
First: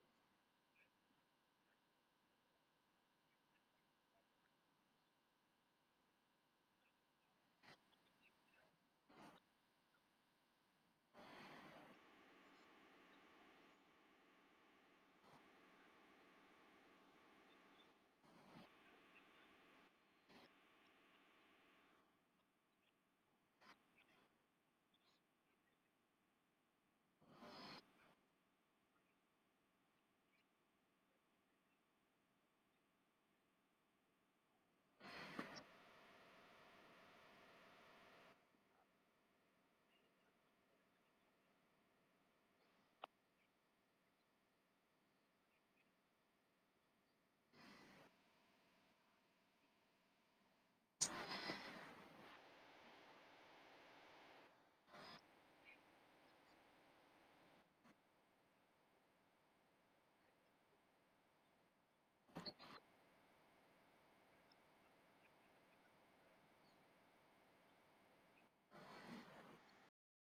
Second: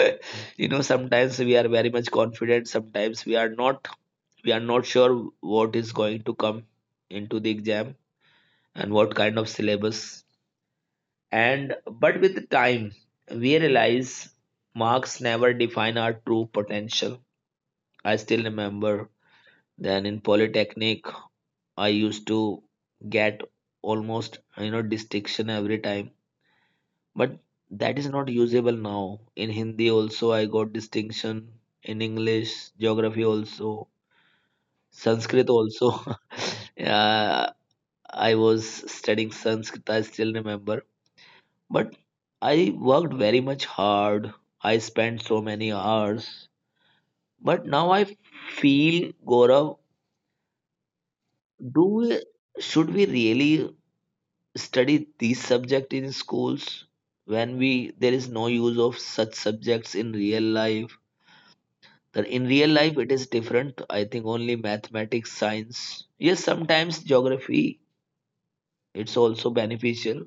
[SPEAKER 2] (laughs) You know, sometimes we are very much confident, sometimes we are not, we are not sure what is going to come into the exam and what kind of syllabus. And but with the time we realize marks never define our true potential. I still remember then in polytechnic I used to get almost, you know, distinction every time, but that is not usable now. In Hindi also I got distinction. In English, geography also, Sanskrit also. (laughs) Yeah, I was studying Sanskrit. I still remember, but I worked very much hard. I spent so many hours, but now I feel, Gaurav, do we, should we really study these subjects in schools when we there is no use of such subjects in real life? That in real life it is different. I think only mathematics, science, yes, sometimes geography, it's also beneficial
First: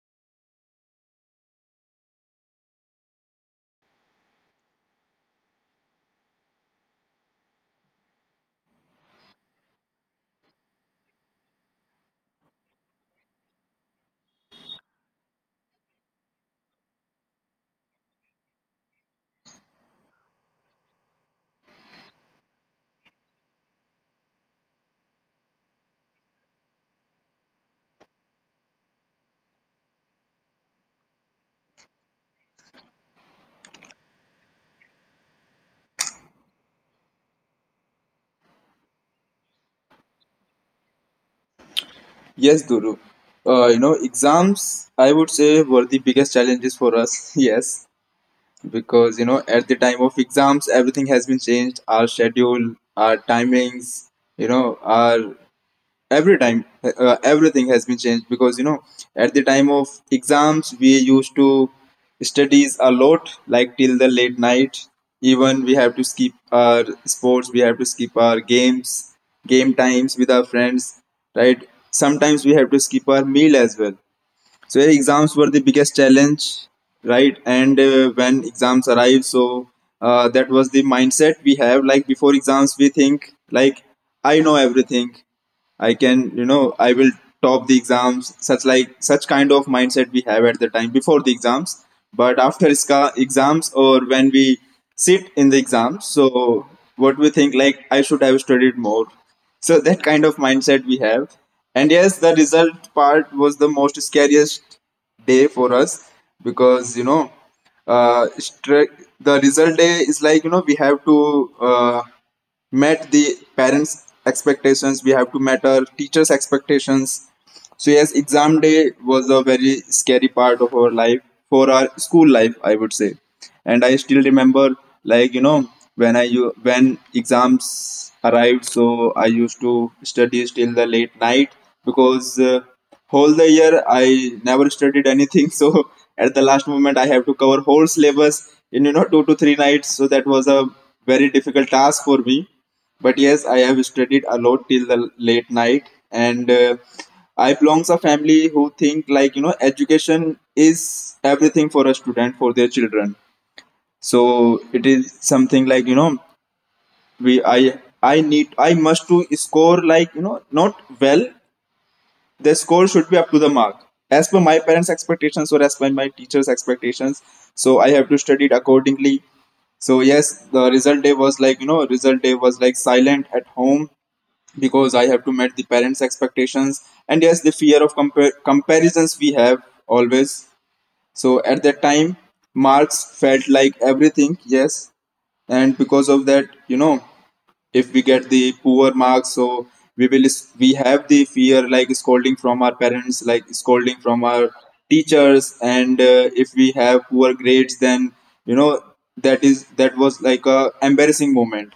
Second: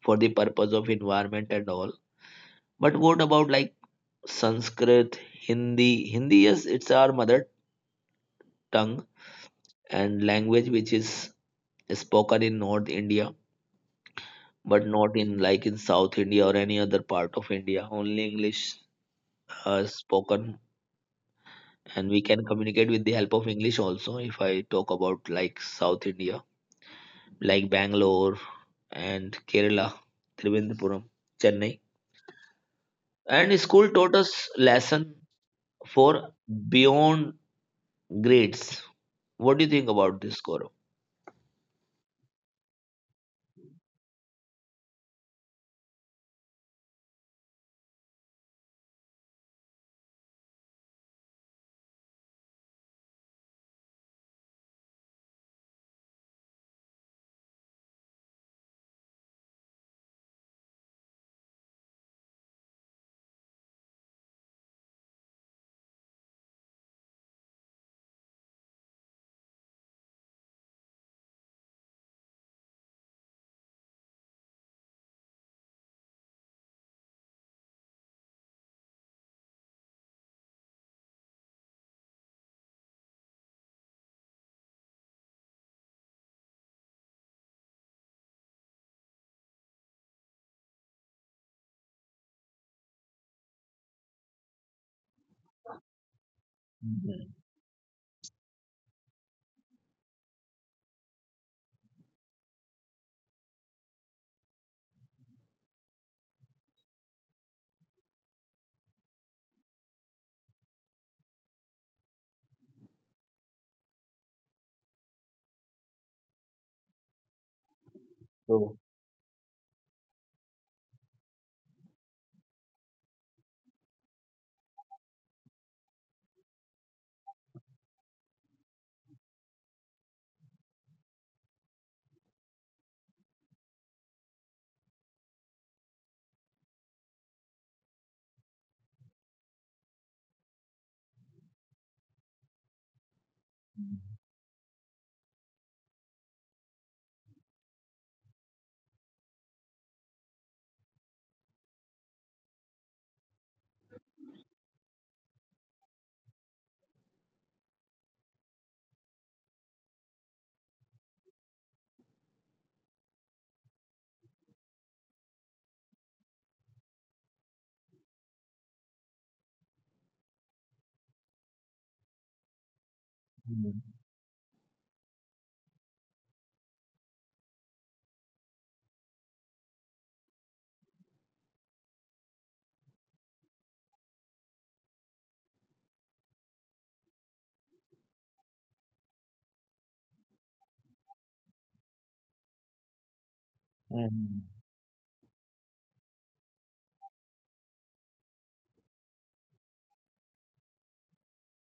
[SPEAKER 2] for the purpose of environment and all. But what about like Sanskrit? Hindi. yes, it's our mother tongue and language, which is spoken in North India, but not in like in South India or any other part of India. Only English spoken, and we can communicate with the help of English also. If I talk about like South India, like Bangalore and Kerala, Trivandrum, Chennai. And school taught us lesson for beyond grades. What do you think about this, Gaurav?
[SPEAKER 1] Yes, Duru. You know, exams, I would say, were the biggest challenges for us. (laughs) Yes, because you know at the time of exams, everything has been changed, our schedule, our timings, you know, our every time, everything has been changed, because you know at the time of exams we used to studies a lot, like till the late night. Even we have to skip our sports, we have to skip our games, game times with our friends, right? Sometimes we have to skip our meal as well. So yeah, exams were the biggest challenge, right? And when exams arrive, so that was the mindset we have. Like before exams, we think like I know everything. I can, you know, I will top the exams, such like such kind of mindset we have at the time before the exams. But after SCA exams, or when we sit in the exams, so what we think like I should have studied more. So that kind of mindset we have. And yes, the result part was the most scariest day for us, because you know uh, stre- the result day is like you know we have to met the parents' expectations, we have to meet our teachers' expectations. So yes, exam day was a very scary part of our life, for our school life, I would say. And I still remember, like you know, when when exams arrived, so I used to study till the late night, because whole the year I never studied anything. (laughs) So at the last moment, I have to cover whole syllabus in you know two to three nights. So that was a very difficult task for me. But yes, I have studied a lot till the late night, and I belongs a family who think like you know education is everything for a student, for their children. So it is something like you know we I need, I must to score like you know not well. The score should be up to the mark as per my parents' expectations, or as per my teachers' expectations. So I have to study it accordingly. So yes, the result day was like you know result day was like silent at home, because I have to meet the parents' expectations. And yes, the fear of comparisons we have always. So at that time, marks felt like everything, yes, and because of that, you know, if we get the poor marks, so we will we have the fear like scolding from our parents, like scolding from our teachers. And if we have poor grades, then you know that is, that was like a embarrassing moment.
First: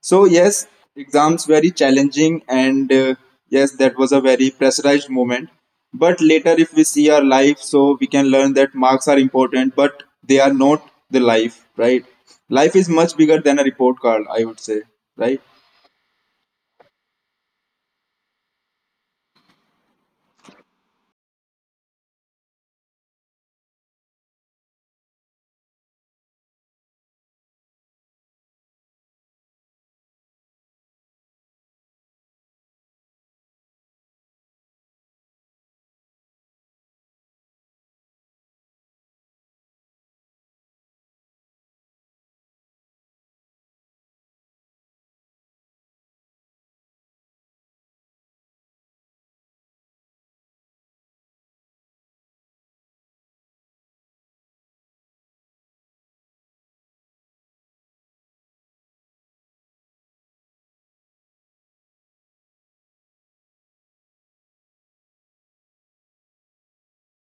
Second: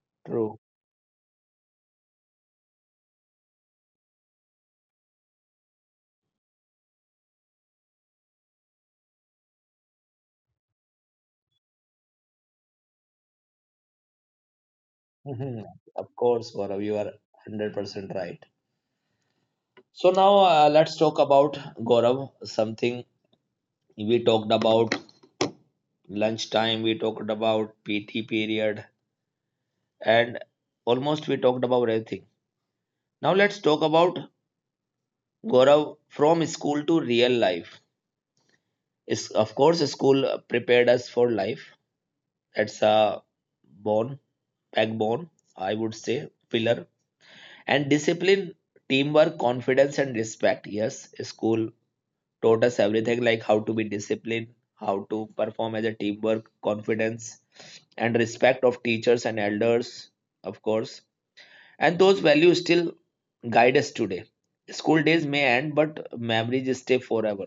[SPEAKER 1] So yes, exams very challenging, and yes, that was a very pressurized moment. But later, if we see our life, so we can learn that marks are important, but they are not the life, right? Life is much bigger than a report card, I would say, right?
[SPEAKER 2] Mhm. Of course, Gaurav, you are 100% right. So now let's talk about, Gaurav, something. We talked about lunchtime, we talked about PT period, and almost we talked about everything. Now let's talk about, Gaurav, from school to real life. Is of course school prepared us for life. That's a bone, backbone, I would say, pillar. And discipline, teamwork, confidence, and respect. Yes, school taught us everything, like how to be disciplined, how to perform as a teamwork, confidence, and respect of teachers and elders, of course. And those values still guide us today. School days may end, but memories stay forever.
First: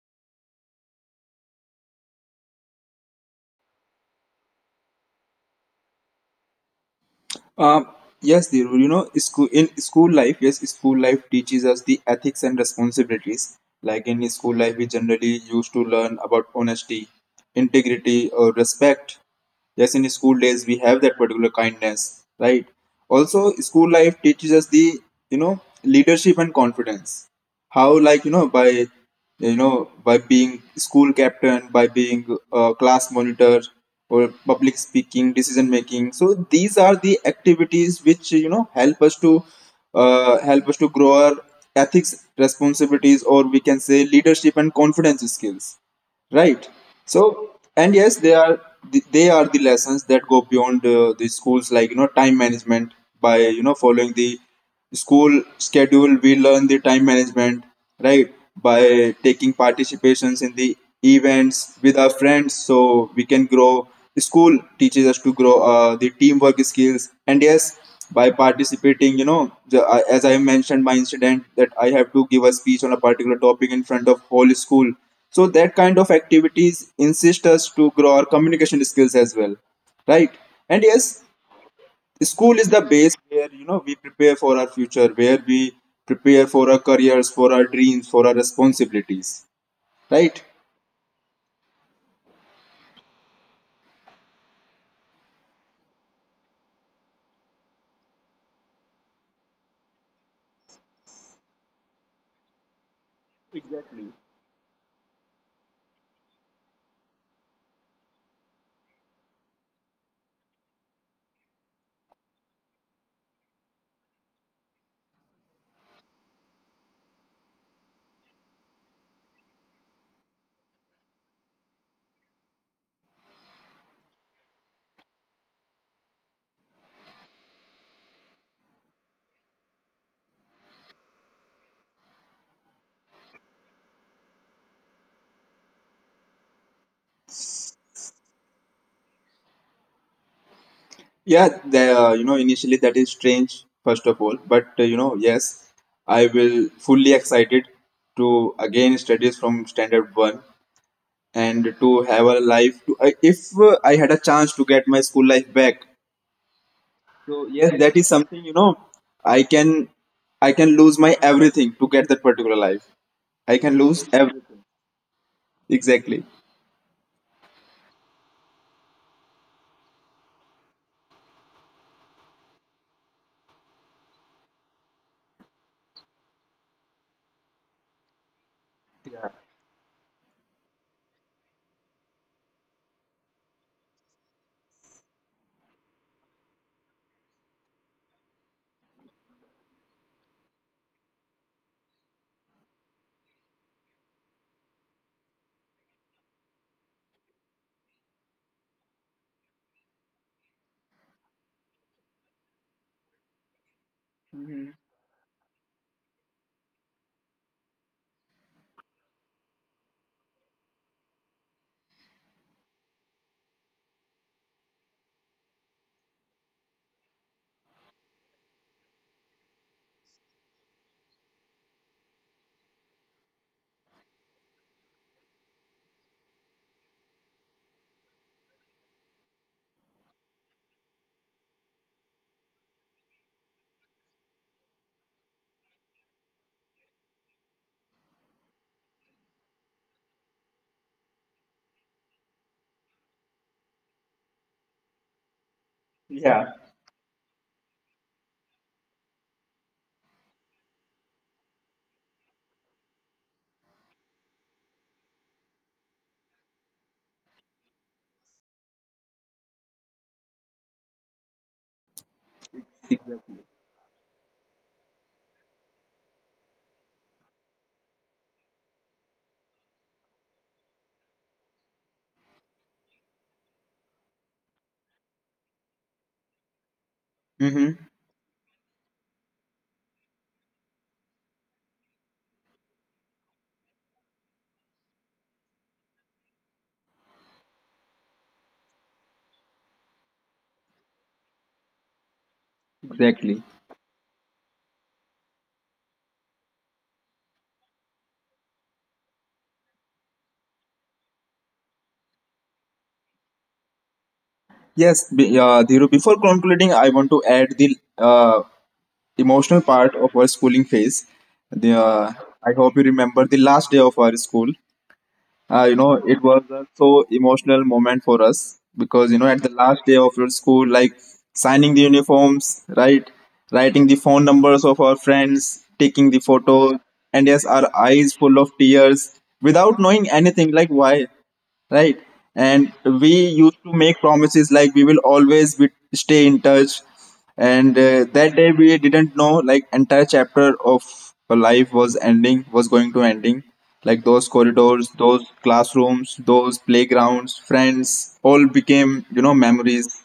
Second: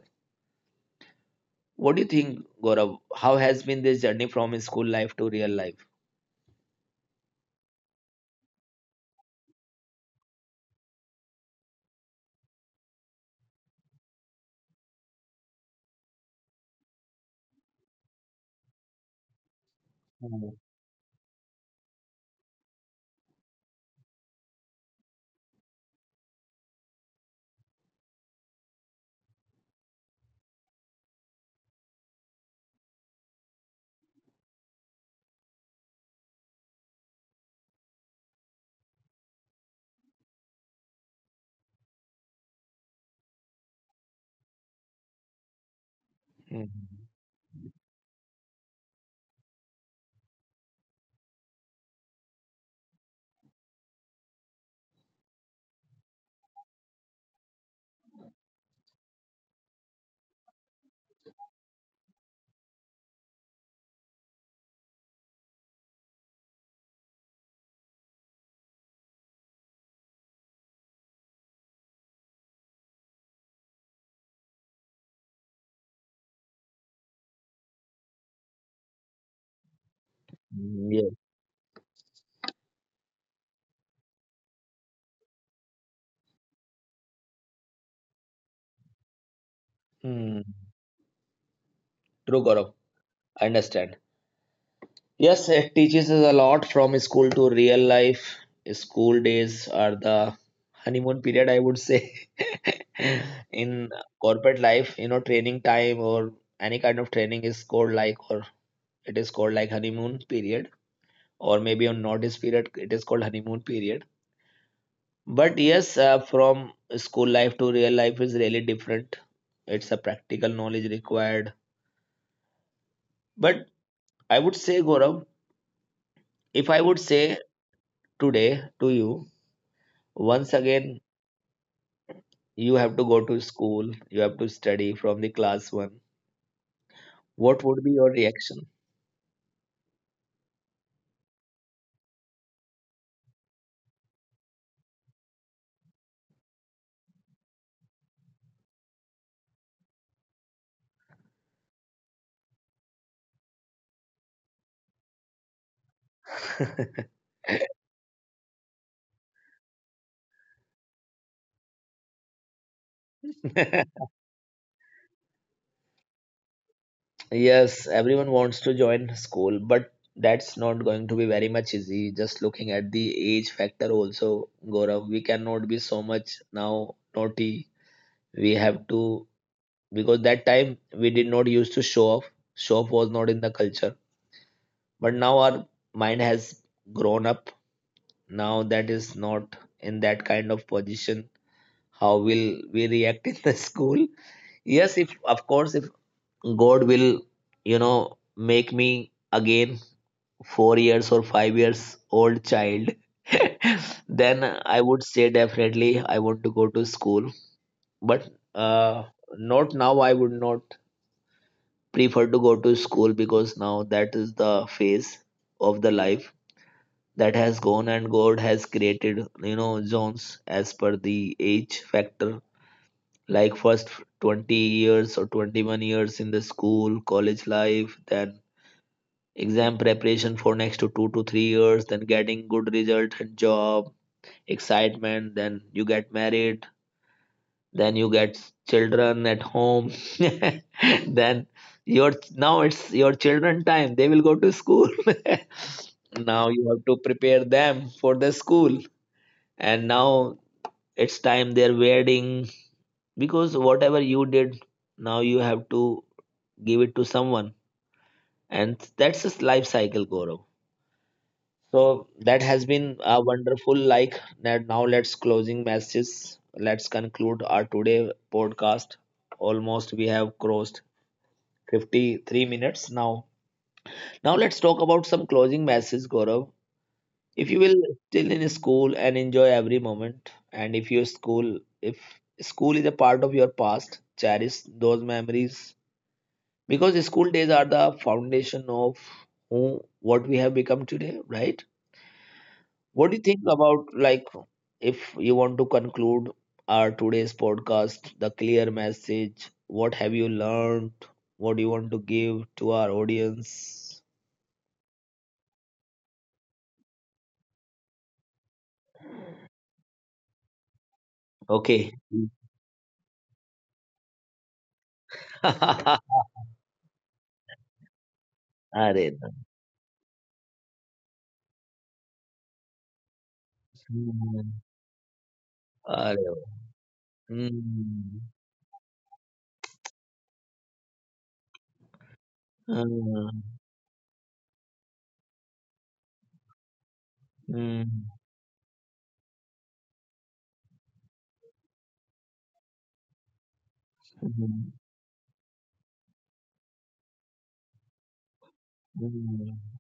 [SPEAKER 2] What do you think, Gaurav? How has been this journey from school life to real life?
[SPEAKER 1] Um, yes, Dhiru, you know, school in school life, yes, school life teaches us the ethics and responsibilities. Like in school life, we generally used to learn about honesty, integrity, or respect. Yes, in school days, we have that particular kindness, right? Also, school life teaches us the, leadership and confidence. How, by being school captain, by being class monitor or public speaking, decision making. So these are the activities which, you know, help us to grow our ethics, responsibilities, or we can say leadership and confidence skills, right? So,
[SPEAKER 2] Mhm.
[SPEAKER 1] and yes, they are the lessons that go beyond the schools, like, you know, time management. By, you know, following the school schedule, we learn the time management, right? By taking participations in the events with our friends, so we can grow. School teaches us to grow the teamwork skills. And yes, by participating, I, as I mentioned, my incident that I have to give a speech on a particular topic in front of whole school, so that kind of activities insist us to grow our communication skills as well, right? And
[SPEAKER 2] Mm,
[SPEAKER 1] yes,
[SPEAKER 2] yeah.
[SPEAKER 1] school is the base where, you know, we prepare for our future, where we prepare for our careers, for our dreams, for our responsibilities, right?
[SPEAKER 2] Mm, true, Gaurav. I understand. Yes, it teaches us a lot from school to real life. School days are the honeymoon period, I would say. (laughs) In
[SPEAKER 1] Exactly.
[SPEAKER 2] corporate life, you know, training time or any kind of training is called like, or it is called like honeymoon period, or maybe on notice period it is called honeymoon period. But yes, from school life to real life is really different. It's a practical knowledge required. But I would say, Gaurav, if I would say today to you, once again you have to go to school, you have to study from the class one, what would be your reaction?
[SPEAKER 1] Yeah, the, you know, initially that is strange, first of all. But, you know, yes, I will fully excited to again studies from standard one and to have a life. To, I, if I had a chance to get my school life back, so yes, that is something, you know, I can, I can lose my everything to get that particular life. I can lose
[SPEAKER 2] (laughs)
[SPEAKER 1] everything. Exactly.
[SPEAKER 2] Yes, everyone wants to join school, but that's not going to be very much easy. Just looking at the age factor also, Gaurav, we cannot be so much now naughty. We have to, because that time we did not used to show off. Show off was not in the culture. But now our mind has grown up. Now that is not in that kind of position. How will we react in the (laughs) school? Yes, if of course, if God will, you know, make me again 4 years or 5 years old child, (laughs) then I would say definitely I want to go to school. But uh, not now, I would not prefer to go to school because now that is the phase of the life that has gone, and God has created, you know, zones as per the age factor. Like first 20 years or 21 years in the school, college life, then exam preparation for next to 2 to 3 years, then getting good result and job, excitement, then you get married, then you get children at home, (laughs) then your now it's your children time. They will go to school. (laughs) Now you have to prepare them for the school, and now it's time their wedding, because whatever you did, now you have to give it to someone, and that's just life cycle, Gaurav. So that has been a
[SPEAKER 1] Exactly.
[SPEAKER 2] wonderful like that. Now let's closing messages. Let's conclude our today podcast. Almost we have crossed 53 minutes now. Now let's talk about some closing messages, Gaurav. If you
[SPEAKER 1] Mm-hmm.
[SPEAKER 2] will still in school and enjoy every moment, and if your school if school is a part of your past, cherish those memories, because school days are the foundation of who what we have become today, right? What do you
[SPEAKER 1] Exactly.
[SPEAKER 2] think about like if you want to conclude our today's podcast, the clear message, what have you learned? What do you want to give to our audience?
[SPEAKER 1] Yes, be, Dhiru, before concluding, I want to add the emotional part of our schooling phase. The,
[SPEAKER 2] Okay.
[SPEAKER 1] I hope you remember the last day of our school. You know, it
[SPEAKER 2] (laughs)
[SPEAKER 1] was a so emotional moment for us, because you
[SPEAKER 2] अरे
[SPEAKER 1] know, at
[SPEAKER 2] ना.
[SPEAKER 1] the last day of your school, like signing the uniforms, right, writing the phone numbers
[SPEAKER 2] hmm,
[SPEAKER 1] of our friends, taking the
[SPEAKER 2] अरे वाह.
[SPEAKER 1] photos, and yes, our eyes full
[SPEAKER 2] hmm,
[SPEAKER 1] of tears without knowing anything, like why, right? And we
[SPEAKER 2] hmm,
[SPEAKER 1] used to make promises like we will always be, stay in touch. And
[SPEAKER 2] hmm,
[SPEAKER 1] that day we didn't know like entire chapter of a life was ending, was going to ending. Like those corridors, those classrooms, those playgrounds, friends, all became, you know,
[SPEAKER 2] hmm,
[SPEAKER 1] memories,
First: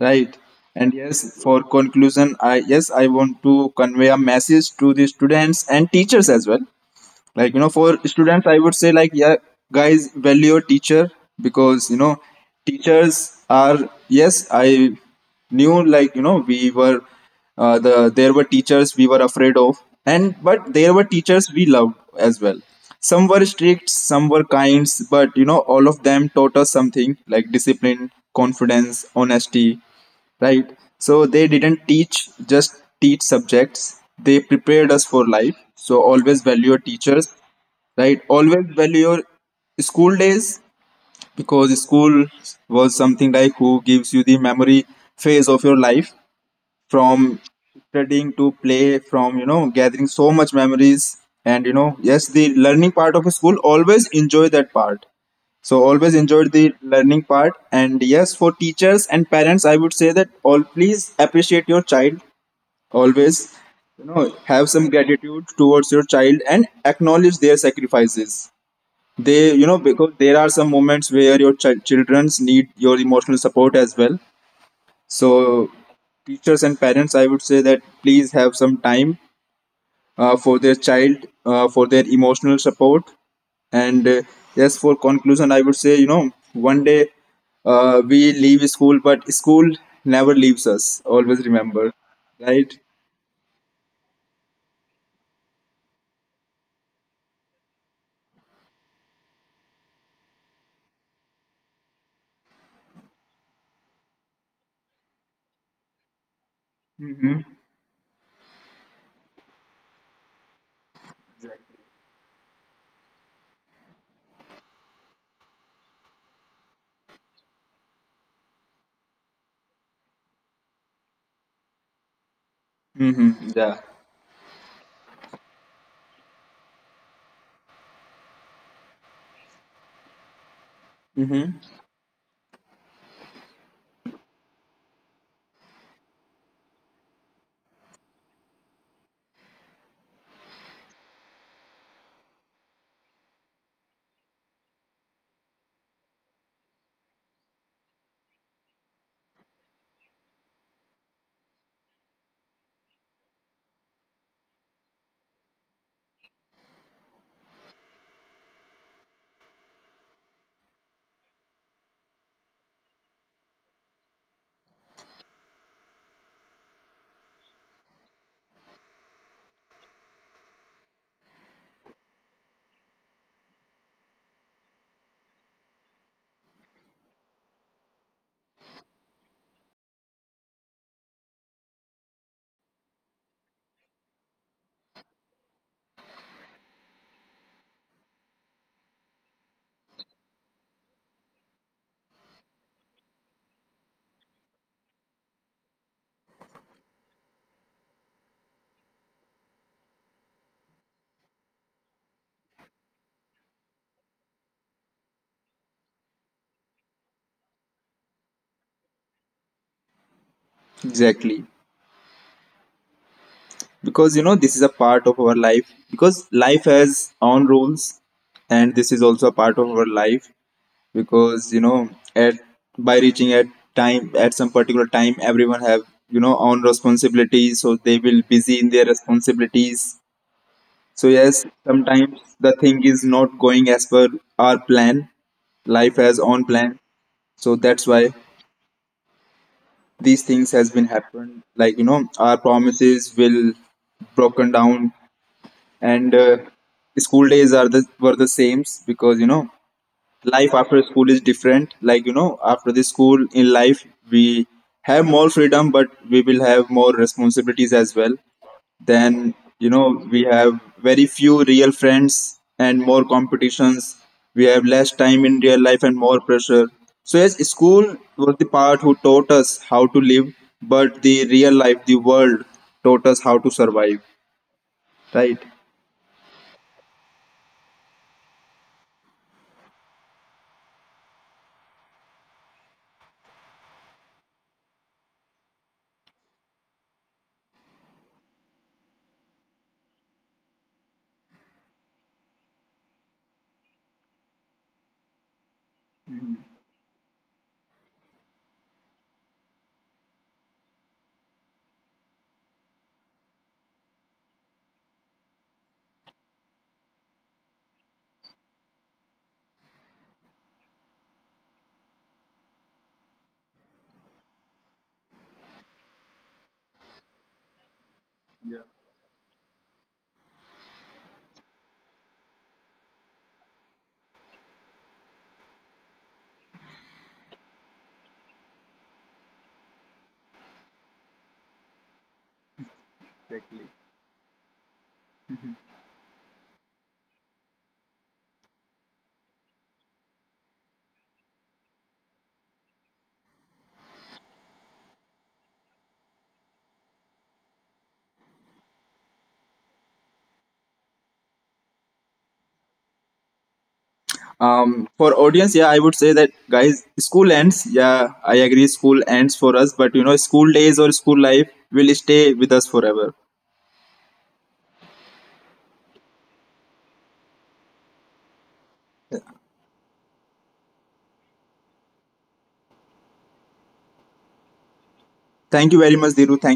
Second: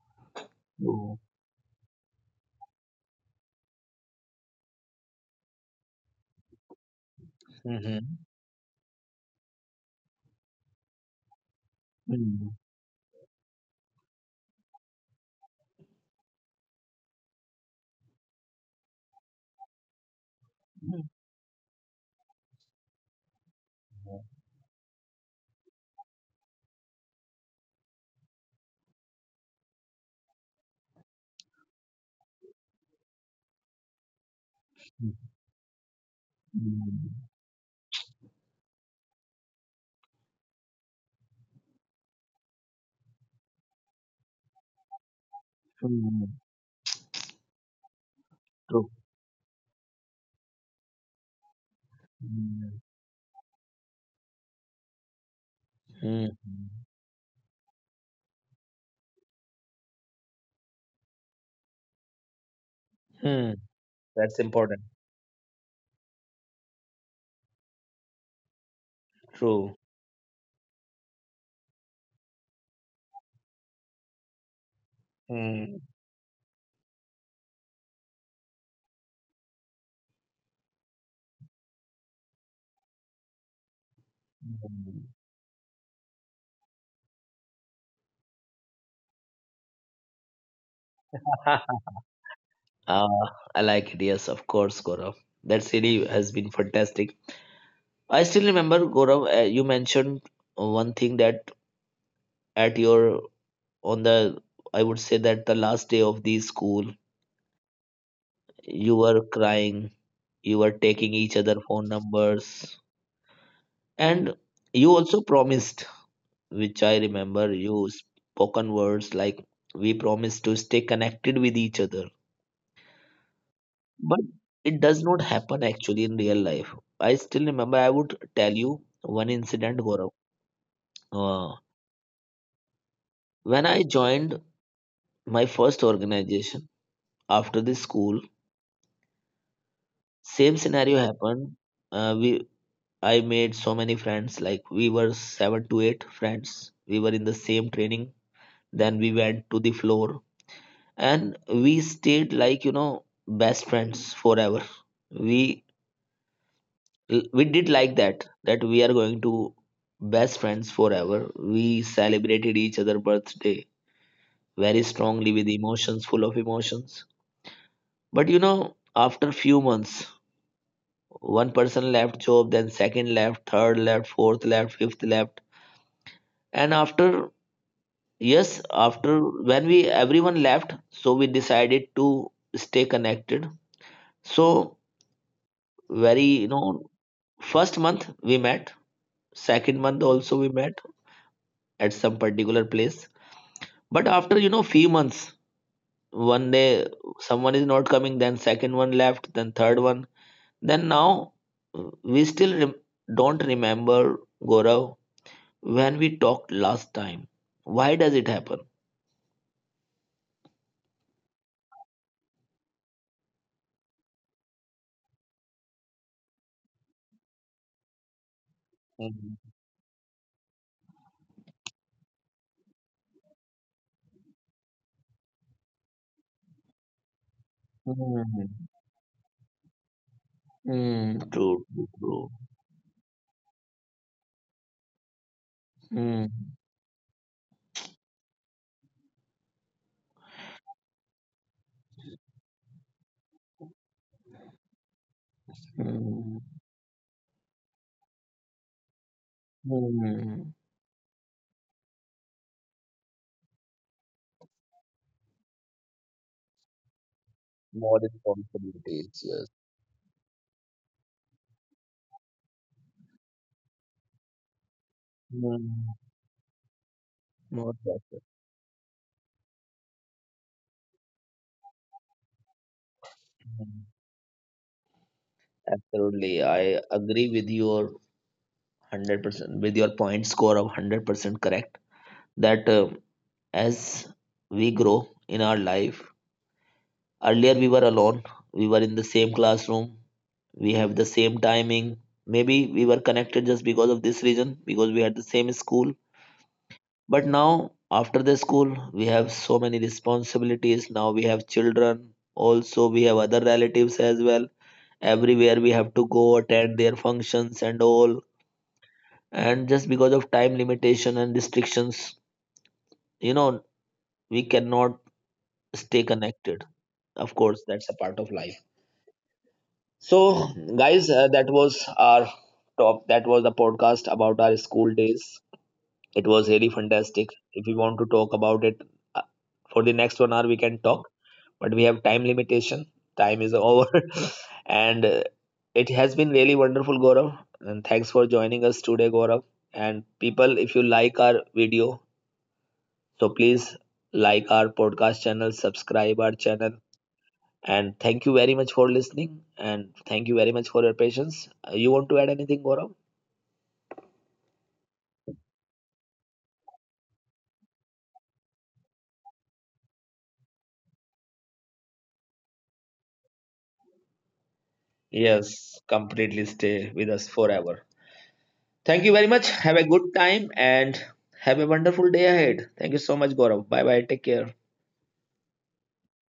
[SPEAKER 1] right? And yes, for conclusion, I want to convey a message to the students and teachers as well. Like, you know, for
[SPEAKER 2] hmm,
[SPEAKER 1] students, I would say, like, yeah, guys, value your teacher, because you know,
[SPEAKER 2] true.
[SPEAKER 1] teachers are, yes, I knew, like, you know, we were there were teachers we were afraid of, and but there were teachers we loved as well. Some were strict, some were kind, but you know, all of them taught us something like discipline, confidence, honesty, right? So they didn't teach just teach subjects, they prepared us for life. So always value your teachers,
[SPEAKER 2] hmm,
[SPEAKER 1] right? Always value your school days, because school was something like who gives you the memory phase of your
[SPEAKER 2] hmm,
[SPEAKER 1] life.
[SPEAKER 2] Hmm, hmm,
[SPEAKER 1] From studying to
[SPEAKER 2] true.
[SPEAKER 1] play, from, you know, gathering so much memories, and you know, yes, the
[SPEAKER 2] hmm,
[SPEAKER 1] learning part of school, always enjoy that part. So always
[SPEAKER 2] hmm,
[SPEAKER 1] enjoyed the learning part. And yes, for teachers and parents, I would say that all, please appreciate your child always.
[SPEAKER 2] Hmm.
[SPEAKER 1] You know,
[SPEAKER 2] That's
[SPEAKER 1] have
[SPEAKER 2] important.
[SPEAKER 1] some gratitude towards your child and acknowledge their sacrifices. They, you know,
[SPEAKER 2] True.
[SPEAKER 1] because there are some moments where your children's need your emotional support as well. So
[SPEAKER 2] Hmm.
[SPEAKER 1] teachers and parents, I would say that please have some time for their child, for their emotional support. And yes, for conclusion, I would say, you know, one day, we leave school, but school never leaves us, always remember, right?
[SPEAKER 2] Uh, I like it. Yes, of course, Gaurav. That series has been fantastic. I still remember, Gaurav, you mentioned one thing that at your, on the, I would say that the last day of the school,
[SPEAKER 1] Mm-hmm.
[SPEAKER 2] you were crying, you were taking each other phone numbers, and you also promised, which I remember, you spoken words like, we promised to stay connected with each other.
[SPEAKER 1] Mm-hmm. Yeah.
[SPEAKER 2] But it does not happen actually in real life. I still remember, I would tell you one incident, Gaurav.
[SPEAKER 1] Mm-hmm.
[SPEAKER 2] Uh, when I joined my first organization after the school, same scenario happened. We I made so many friends, like we were seven to eight friends. We were in the same training. Then we went to the floor, and we stayed like, you know, best friends forever. We we did like that that we are going to best friends forever. We celebrated each other birthday very strongly with emotions, full of emotions. But you know, after few months, one person left job, then second left, third left, fourth left, fifth left. And after, yes, after when we everyone left, so we decided to stay connected. So, very you know, first month we met, second month also we met at some particular place. But after you know few months, one day someone is not coming, then second one left, then third one, then now we don't remember, Gaurav, when we talked last time. Why does it happen?
[SPEAKER 1] Exactly. Because you know, this is a part of our life, because life has own rules, and this is also a part of our life. Because you know, at, by reaching at time, at some particular time, everyone have, you know, own responsibilities, so they will busy in their responsibilities. So yes,
[SPEAKER 2] True, true,
[SPEAKER 1] sometimes
[SPEAKER 2] true.
[SPEAKER 1] the thing is not going as per our plan, life has own plan. So that's why these things has been happened, like you know, our promises will broken down. And
[SPEAKER 2] Hmm.
[SPEAKER 1] school days are the were the same, because you know, life
[SPEAKER 2] Hmm.
[SPEAKER 1] after school is different. Like you know, after the school in life, we have more freedom, but we will have more responsibilities as
[SPEAKER 2] More
[SPEAKER 1] well. Then
[SPEAKER 2] responsibilities, yes.
[SPEAKER 1] you know, we have very few real friends and more competitions. We have less time in real life and
[SPEAKER 2] Hmm.
[SPEAKER 1] more pressure. So yes, school
[SPEAKER 2] More
[SPEAKER 1] was
[SPEAKER 2] pressure.
[SPEAKER 1] the part who taught us how to live, but the real life, the world, taught us how to survive,
[SPEAKER 2] Hmm.
[SPEAKER 1] right?
[SPEAKER 2] Absolutely, I agree with your 100%, with your point score of 100% correct. That as we grow in our life. Earlier, we were alone, we were in the same classroom, we have the same timing. Maybe we were connected just because of this reason, because we had the same school. But now, after the school, we have so many responsibilities. Now we have children, also, we have other relatives as well. Everywhere we have to go attend their functions and all. And just because of time limitation and restrictions, you know, we cannot stay connected. Of course, that's a part of life. So, guys, that was our top that was the podcast about our school days. It was really fantastic. If we want to talk about it, uh, for the next 1 hour we can talk, but we have time limitation. Time is over. (laughs) And it has been really wonderful, Gaurav, and thanks for joining us today, Gaurav. And people, if you like our video, so please like our podcast channel, subscribe our channel. And thank you very much for listening. And thank you very much for your patience. You want to add anything, Gaurav?
[SPEAKER 1] For audience, yeah, I would say that guys, school ends, yeah, I agree, school ends for us, but you know, school days or school life will stay with us forever.
[SPEAKER 2] Yes, completely stay with us forever. Thank you very much. Have a good time and have a wonderful day ahead. Thank you so much, Gaurav. Bye bye. Take care.
[SPEAKER 1] Thank you very much, Diru, thank